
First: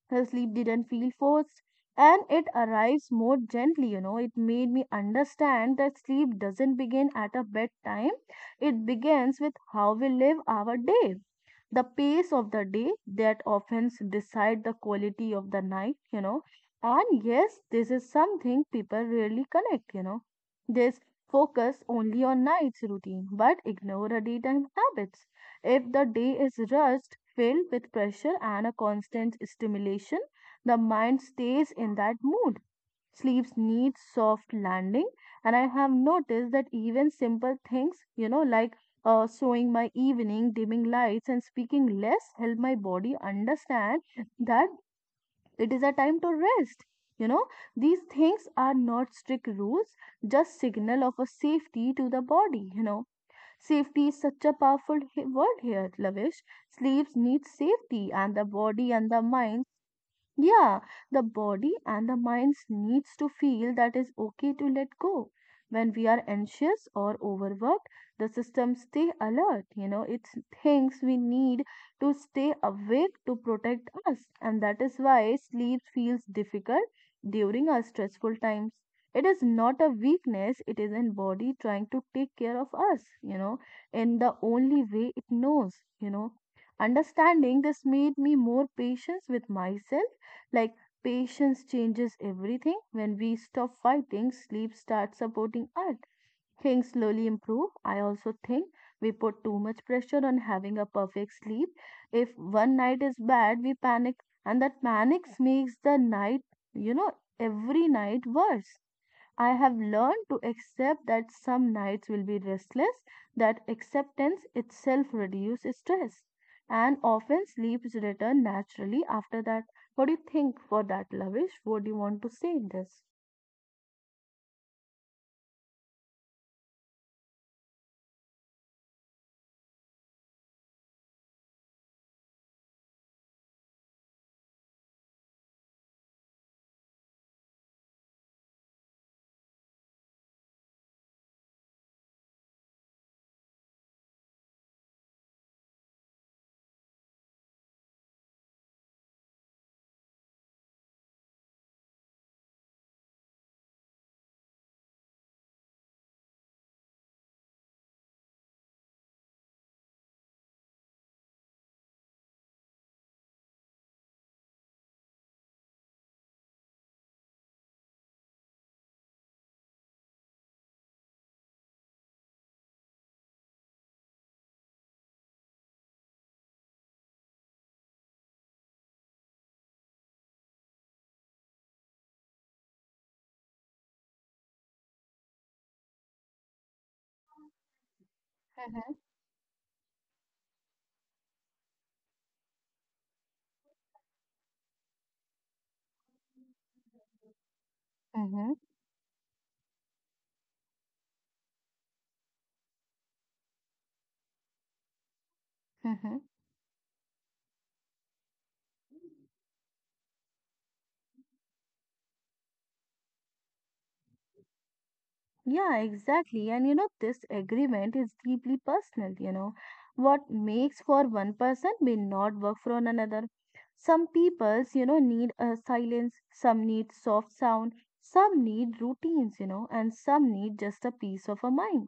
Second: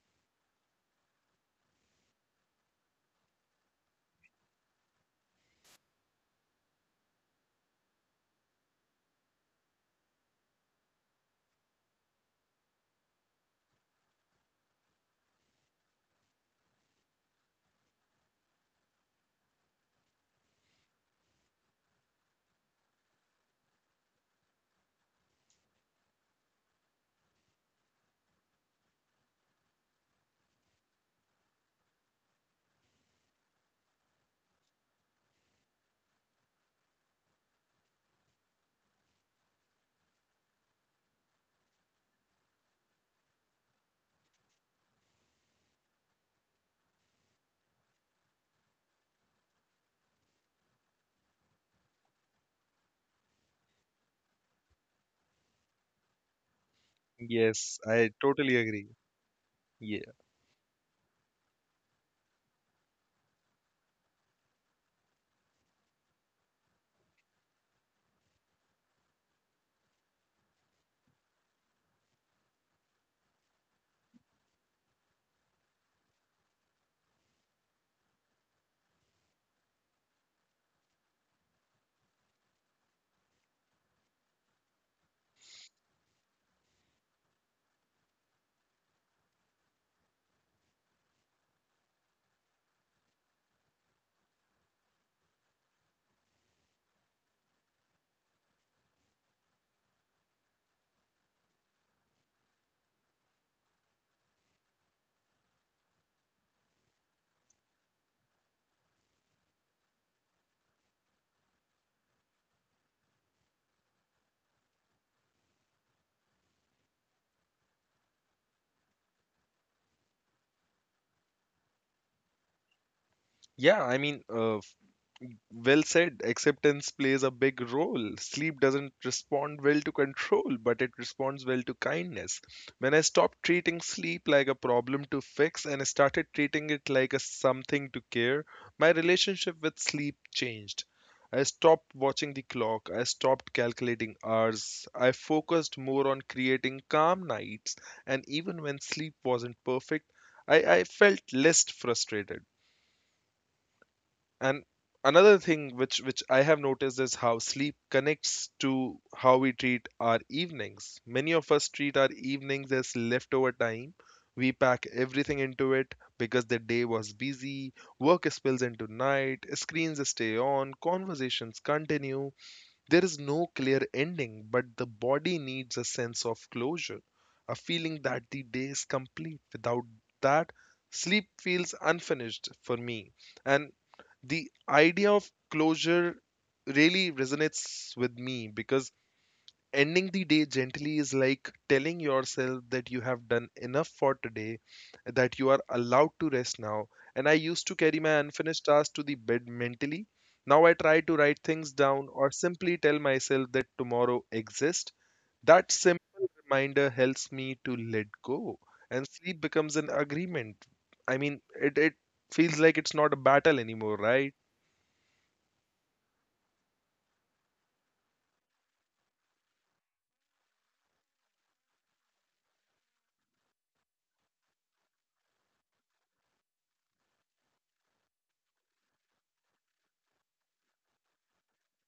Speaker 1: The sleep didn't feel forced, and it arrives more gently, you know. It made me understand that sleep doesn't begin at a bedtime, it begins with how we live our day. The pace of the day, that often decide the quality of the night, you know. And yes, this is something people really connect, you know. This focus only on night's routine but ignore the daytime habits. If the day is rushed, filled with pressure and a constant stimulation, the mind stays in that mood. Sleeps needs soft landing, and I have noticed that even simple things, you know, like sewing my evening, dimming lights, and speaking less help my body understand that it is a time to rest. You know, these things are not strict rules, just signal of a safety to the body. You know, safety is such a powerful word here, Lavish. Sleeps need
Speaker 2: Yes, I
Speaker 1: safety, and the
Speaker 2: totally agree.
Speaker 1: body and the mind,
Speaker 2: Yeah,
Speaker 1: yeah, the body and the minds needs to feel that is okay to let go. When we are anxious or overworked, the system stay alert. You know, it thinks we need to stay awake to protect us, and that is why sleep feels difficult during our stressful times. It is not a weakness, it is in body trying to take care of us, you know, in the only way it knows, you know. Understanding this made me more patient with myself, like patience changes everything. When we stop fighting, sleep starts supporting us. Things slowly improve. I also think we put too much pressure on having a perfect sleep. If one night is bad, we panic, and that panic makes the night, you know, every night worse. I have learned to accept that some nights will be restless, that acceptance itself reduces stress, and often sleeps return naturally after that. What do you think for that, Lavish? What do you want to say in this?
Speaker 2: yeah. Well said. Acceptance plays a big role. Sleep doesn't respond well to control, but it responds well to kindness. When I stopped treating sleep like a problem to fix and started treating it like a something to care, my relationship with sleep changed. I stopped watching the clock. I stopped calculating hours. I focused more on creating calm nights. And even when sleep wasn't perfect, I felt less frustrated. And another thing which I have noticed is how sleep connects to how we treat our evenings. Many of us treat our evenings as leftover time. We pack everything into it because the day was busy, work spills into night, screens stay on, conversations continue. There is no clear ending, but the body needs a sense of closure, a feeling that the day is complete. Without that, sleep feels unfinished for me, and the idea of closure really resonates with me because
Speaker 1: Mm-hmm,
Speaker 2: ending the day gently is like telling yourself that you have done enough for today, that you are allowed to rest now. And I used to carry my
Speaker 1: mm-hmm,
Speaker 2: unfinished tasks to the bed mentally. Now I try to write things down or simply tell myself that tomorrow exists. That
Speaker 1: mm-hmm.
Speaker 2: simple reminder helps me to let go, and sleep becomes an agreement. I mean, it feels like it's not a battle anymore, right?
Speaker 1: Yeah, exactly. And you know, this agreement is deeply personal, you know. What makes for one person may not work for another. Some peoples, you know, need a silence, some need soft sound, some need routines, you know, and some need just a peace of a mind.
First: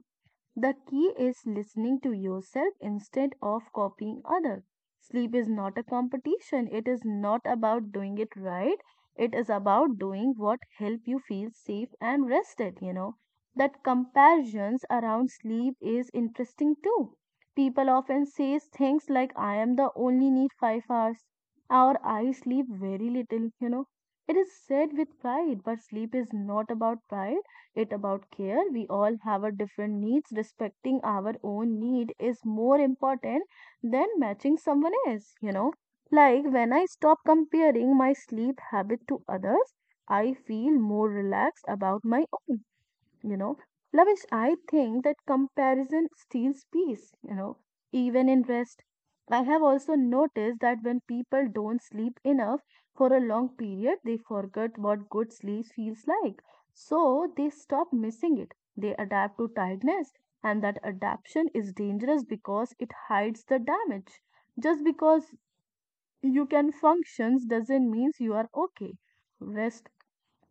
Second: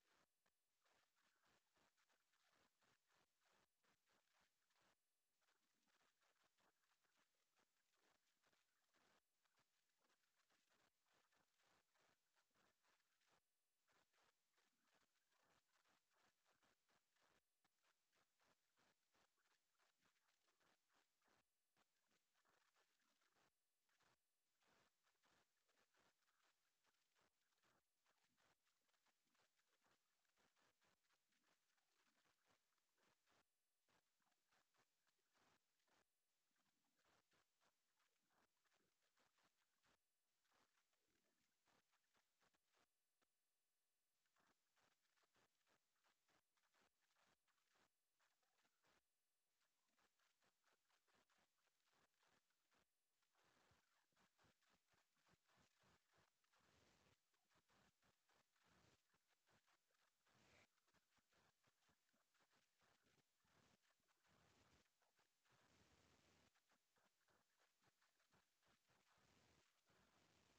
Speaker 1: The key is listening to yourself instead of copying others. Sleep is not a competition. It is not about doing it right. It is about doing what help you feel safe and rested, you know. That comparisons around sleep is interesting too. People often say things like, I am the only need 5 hours or I sleep very little, you know. It is said with pride, but sleep is not about pride, it about care. We all have a different needs. Respecting our own need is more important than matching someone else, you know. Like when I stop comparing my sleep habit to others, I feel more relaxed about my own, you know. Lavish, I think that comparison steals peace, you know, even in rest. I have also noticed that when people don't sleep enough for a long period, they forget what good sleep feels like, so they stop missing it. They adapt to tiredness, and that adaptation is dangerous because it hides the damage. Just because you can functions doesn't mean you are okay. Rest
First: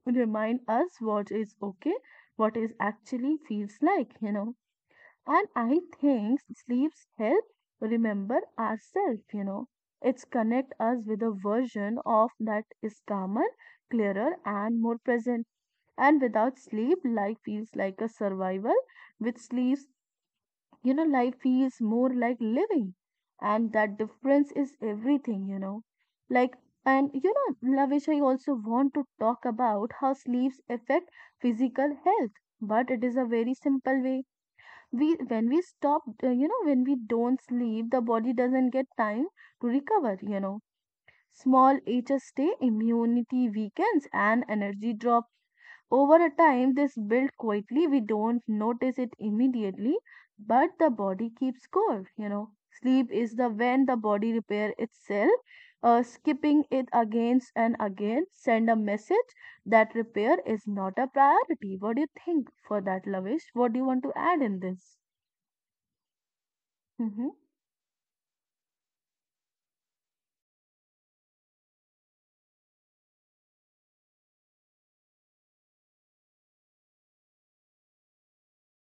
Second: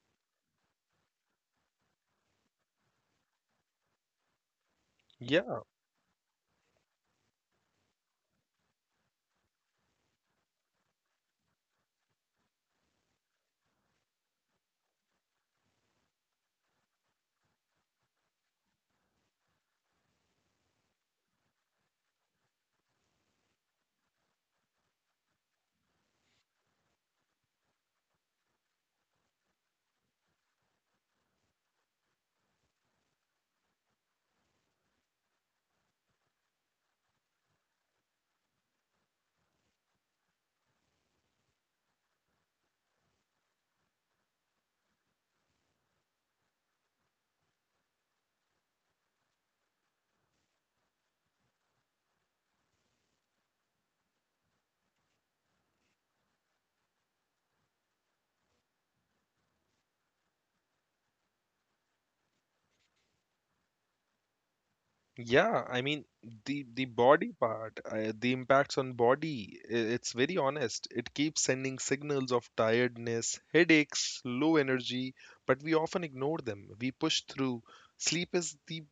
Speaker 1: remind us what is okay, what is actually feels like, you know. And
Speaker 2: Yeah,
Speaker 1: I think sleeps help remember ourselves, you know. It's connect us with a version of that is calmer, clearer, and more present. And without sleep, life feels like a survival. With sleep, you know, life feels more like living, and that difference is everything, you know. Like, and, you know, Lavish, I also want to talk about how sleeps affect physical health, but it is a very simple way. We when we stop when we don't sleep, the body doesn't get time to recover, you know. Small ages stay, immunity weakens, and energy drop. Over a time, this build quietly. We don't notice it immediately, but the body keeps score. You know, sleep is the when the body repair itself. Skipping it against and again send a message that repair is not a priority. What do you think for that, Lavish? What do you want to add in this?
Speaker 2: yeah. I mean, the
Speaker 1: Mm-hmm.
Speaker 2: body part, the impacts on body, it's very honest. It keeps sending signals of tiredness, headaches, low energy, but we often ignore them. We push through. Sleep is the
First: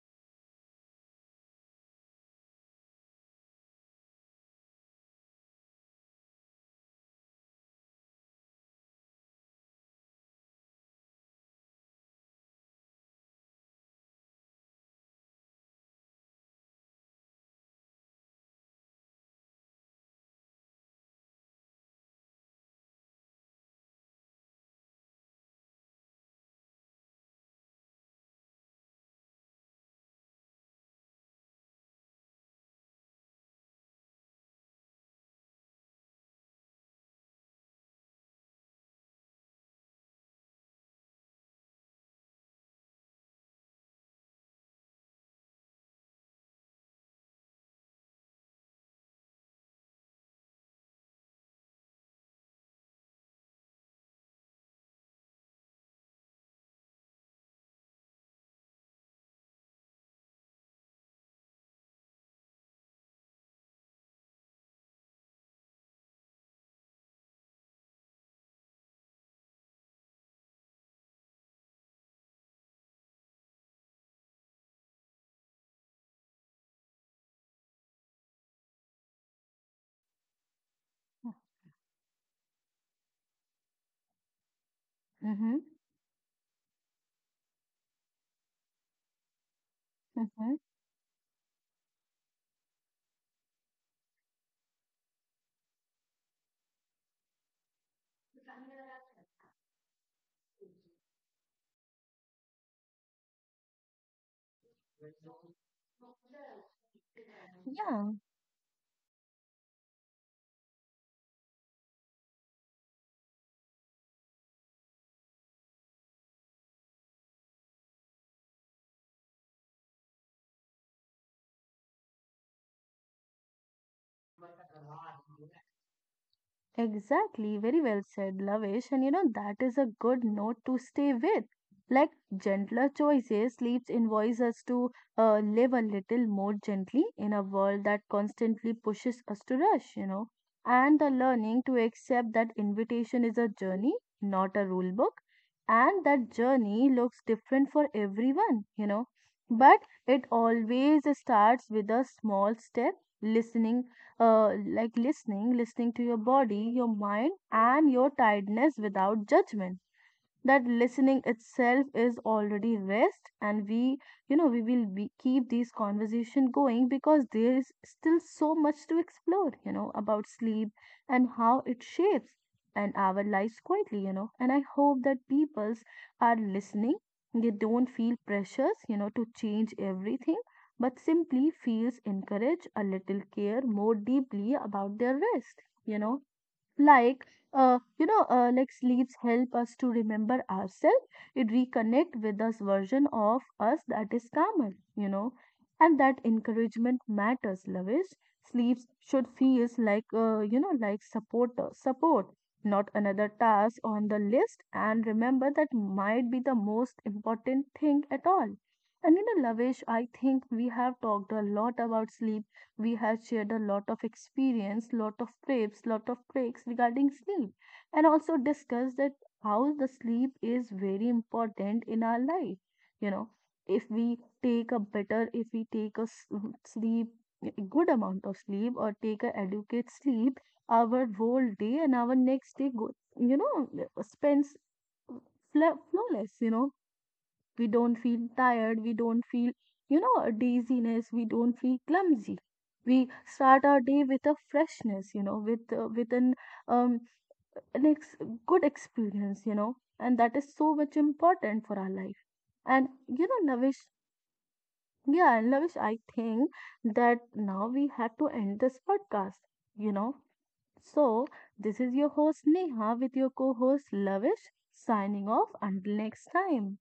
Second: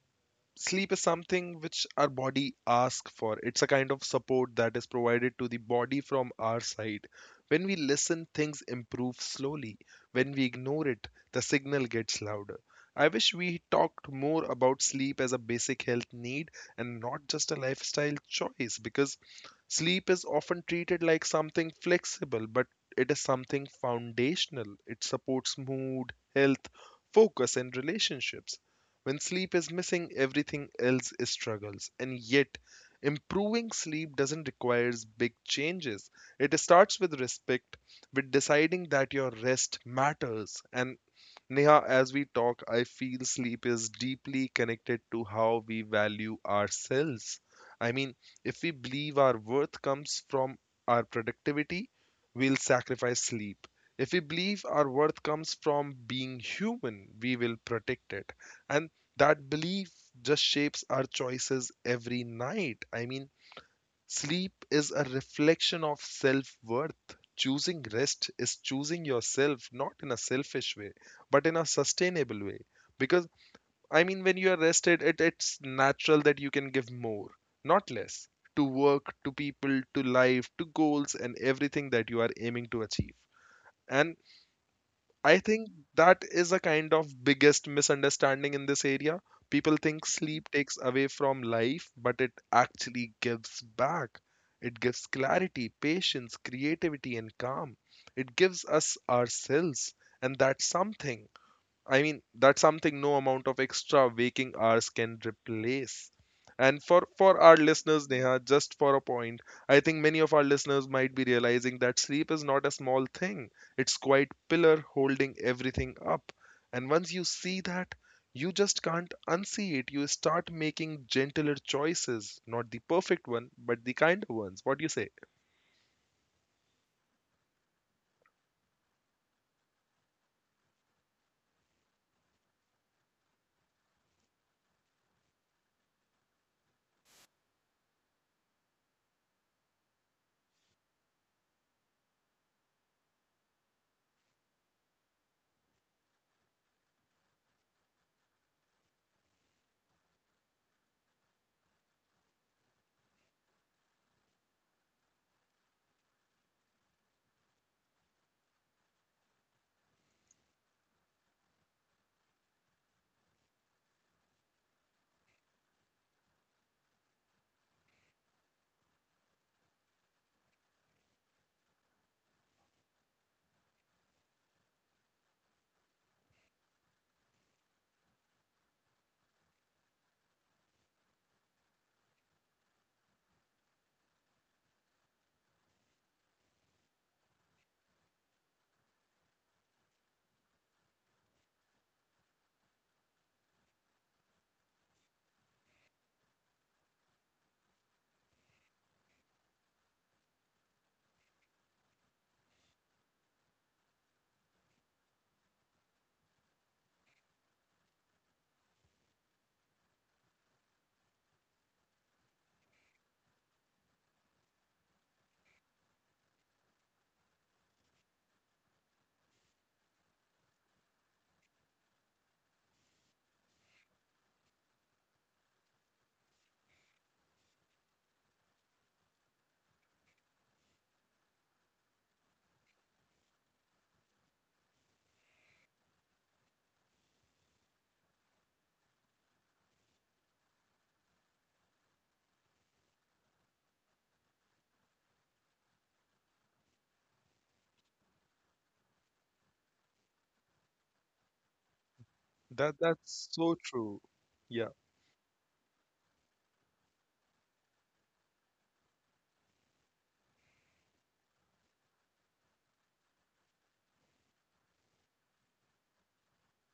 Speaker 2: Sleep is something which our body asks for. It's a kind of support that is provided to the body from our side. When we listen, things improve slowly. When we ignore it, the signal gets louder. I wish we talked more about sleep as a basic health need and not just a lifestyle choice, because sleep is often treated like something flexible, but it is something foundational. It supports mood, health, focus, and relationships. When sleep is missing, everything else struggles. And yet, improving sleep doesn't require big changes. It starts with respect, with deciding that your rest matters. And Neha, as we talk, I feel sleep is deeply connected to how we value ourselves. I mean, if we believe our worth comes from our productivity, we'll sacrifice sleep. If we believe our worth comes from being human, we will protect it. And that belief just shapes our choices every night. I mean, sleep is a reflection of self worth. Choosing rest is choosing yourself, not in a selfish way, but in a sustainable way. Because, I mean, when you are rested, it's natural that you can give more, not less, to work, to people, to life, to goals, and everything that you are aiming to achieve. And I
Speaker 1: Mm-hmm.
Speaker 2: think that is a kind of biggest misunderstanding in this area. People think
Speaker 1: Mm-hmm.
Speaker 2: sleep takes away from life, but it actually gives back. It gives clarity, patience, creativity, and calm. It gives us ourselves, and that's something. I mean, that's something no amount of extra waking hours can replace. And for our
Speaker 1: Yeah.
Speaker 2: listeners, Neha, just for a point, I think many of our listeners might be realizing that sleep is not a small thing. It's quite pillar holding everything up. And once you see that, you just can't unsee it. You start making gentler choices, not the perfect one, but the kinder ones. What do you say?
Speaker 1: Exactly, very well said, Lavesh. And you know, that is a good note to stay with. Like gentler choices, sleeps invites us to, live a little more gently in a world that constantly pushes us to rush, you know. And the learning to accept that invitation is a journey, not a rule book. And that journey looks different for everyone, you know. But it always starts with a small step, listening, like listening, listening to your body, your mind, and your tiredness without judgment. That listening itself is already rest, and we, you know, we will be, keep these conversation going, because there is still so much to explore, you know, about sleep and how it shapes and our lives quietly, you know. And I hope that peoples are listening, they don't feel pressures, you know, to change everything, but simply feels encouraged a little care more deeply about their rest, you know. like like sleeps help us to remember ourselves. It reconnect with us version of us that is calmer, you know. And that encouragement matters, Loveis. Sleeps should feels like, you know, like support, not another task on the list. And remember, that might be the most important thing at all. And you know, Lavish, I think we have talked a lot about sleep. We have shared a lot of experience, lot of tips, lot of tricks regarding sleep, and also discussed that how the sleep is very important in our life. You know, if we take a better, if we take a sleep, a good amount of sleep, or take a adequate sleep, our whole day and our next day go, you know, spends flawless. You know, we don't feel tired, we don't feel, you know, dizziness, we don't feel clumsy. We start our day with a freshness, you know, with an um, an ex- good experience, you know, and that is so much important for our life.
Speaker 2: That
Speaker 1: And you
Speaker 2: that's
Speaker 1: know,
Speaker 2: so
Speaker 1: Navish,
Speaker 2: true. Yeah.
Speaker 1: yeah, Navish, I think that now we have to end this podcast, you know. So this is your host Neha with your co-host Lavish, signing off until next time.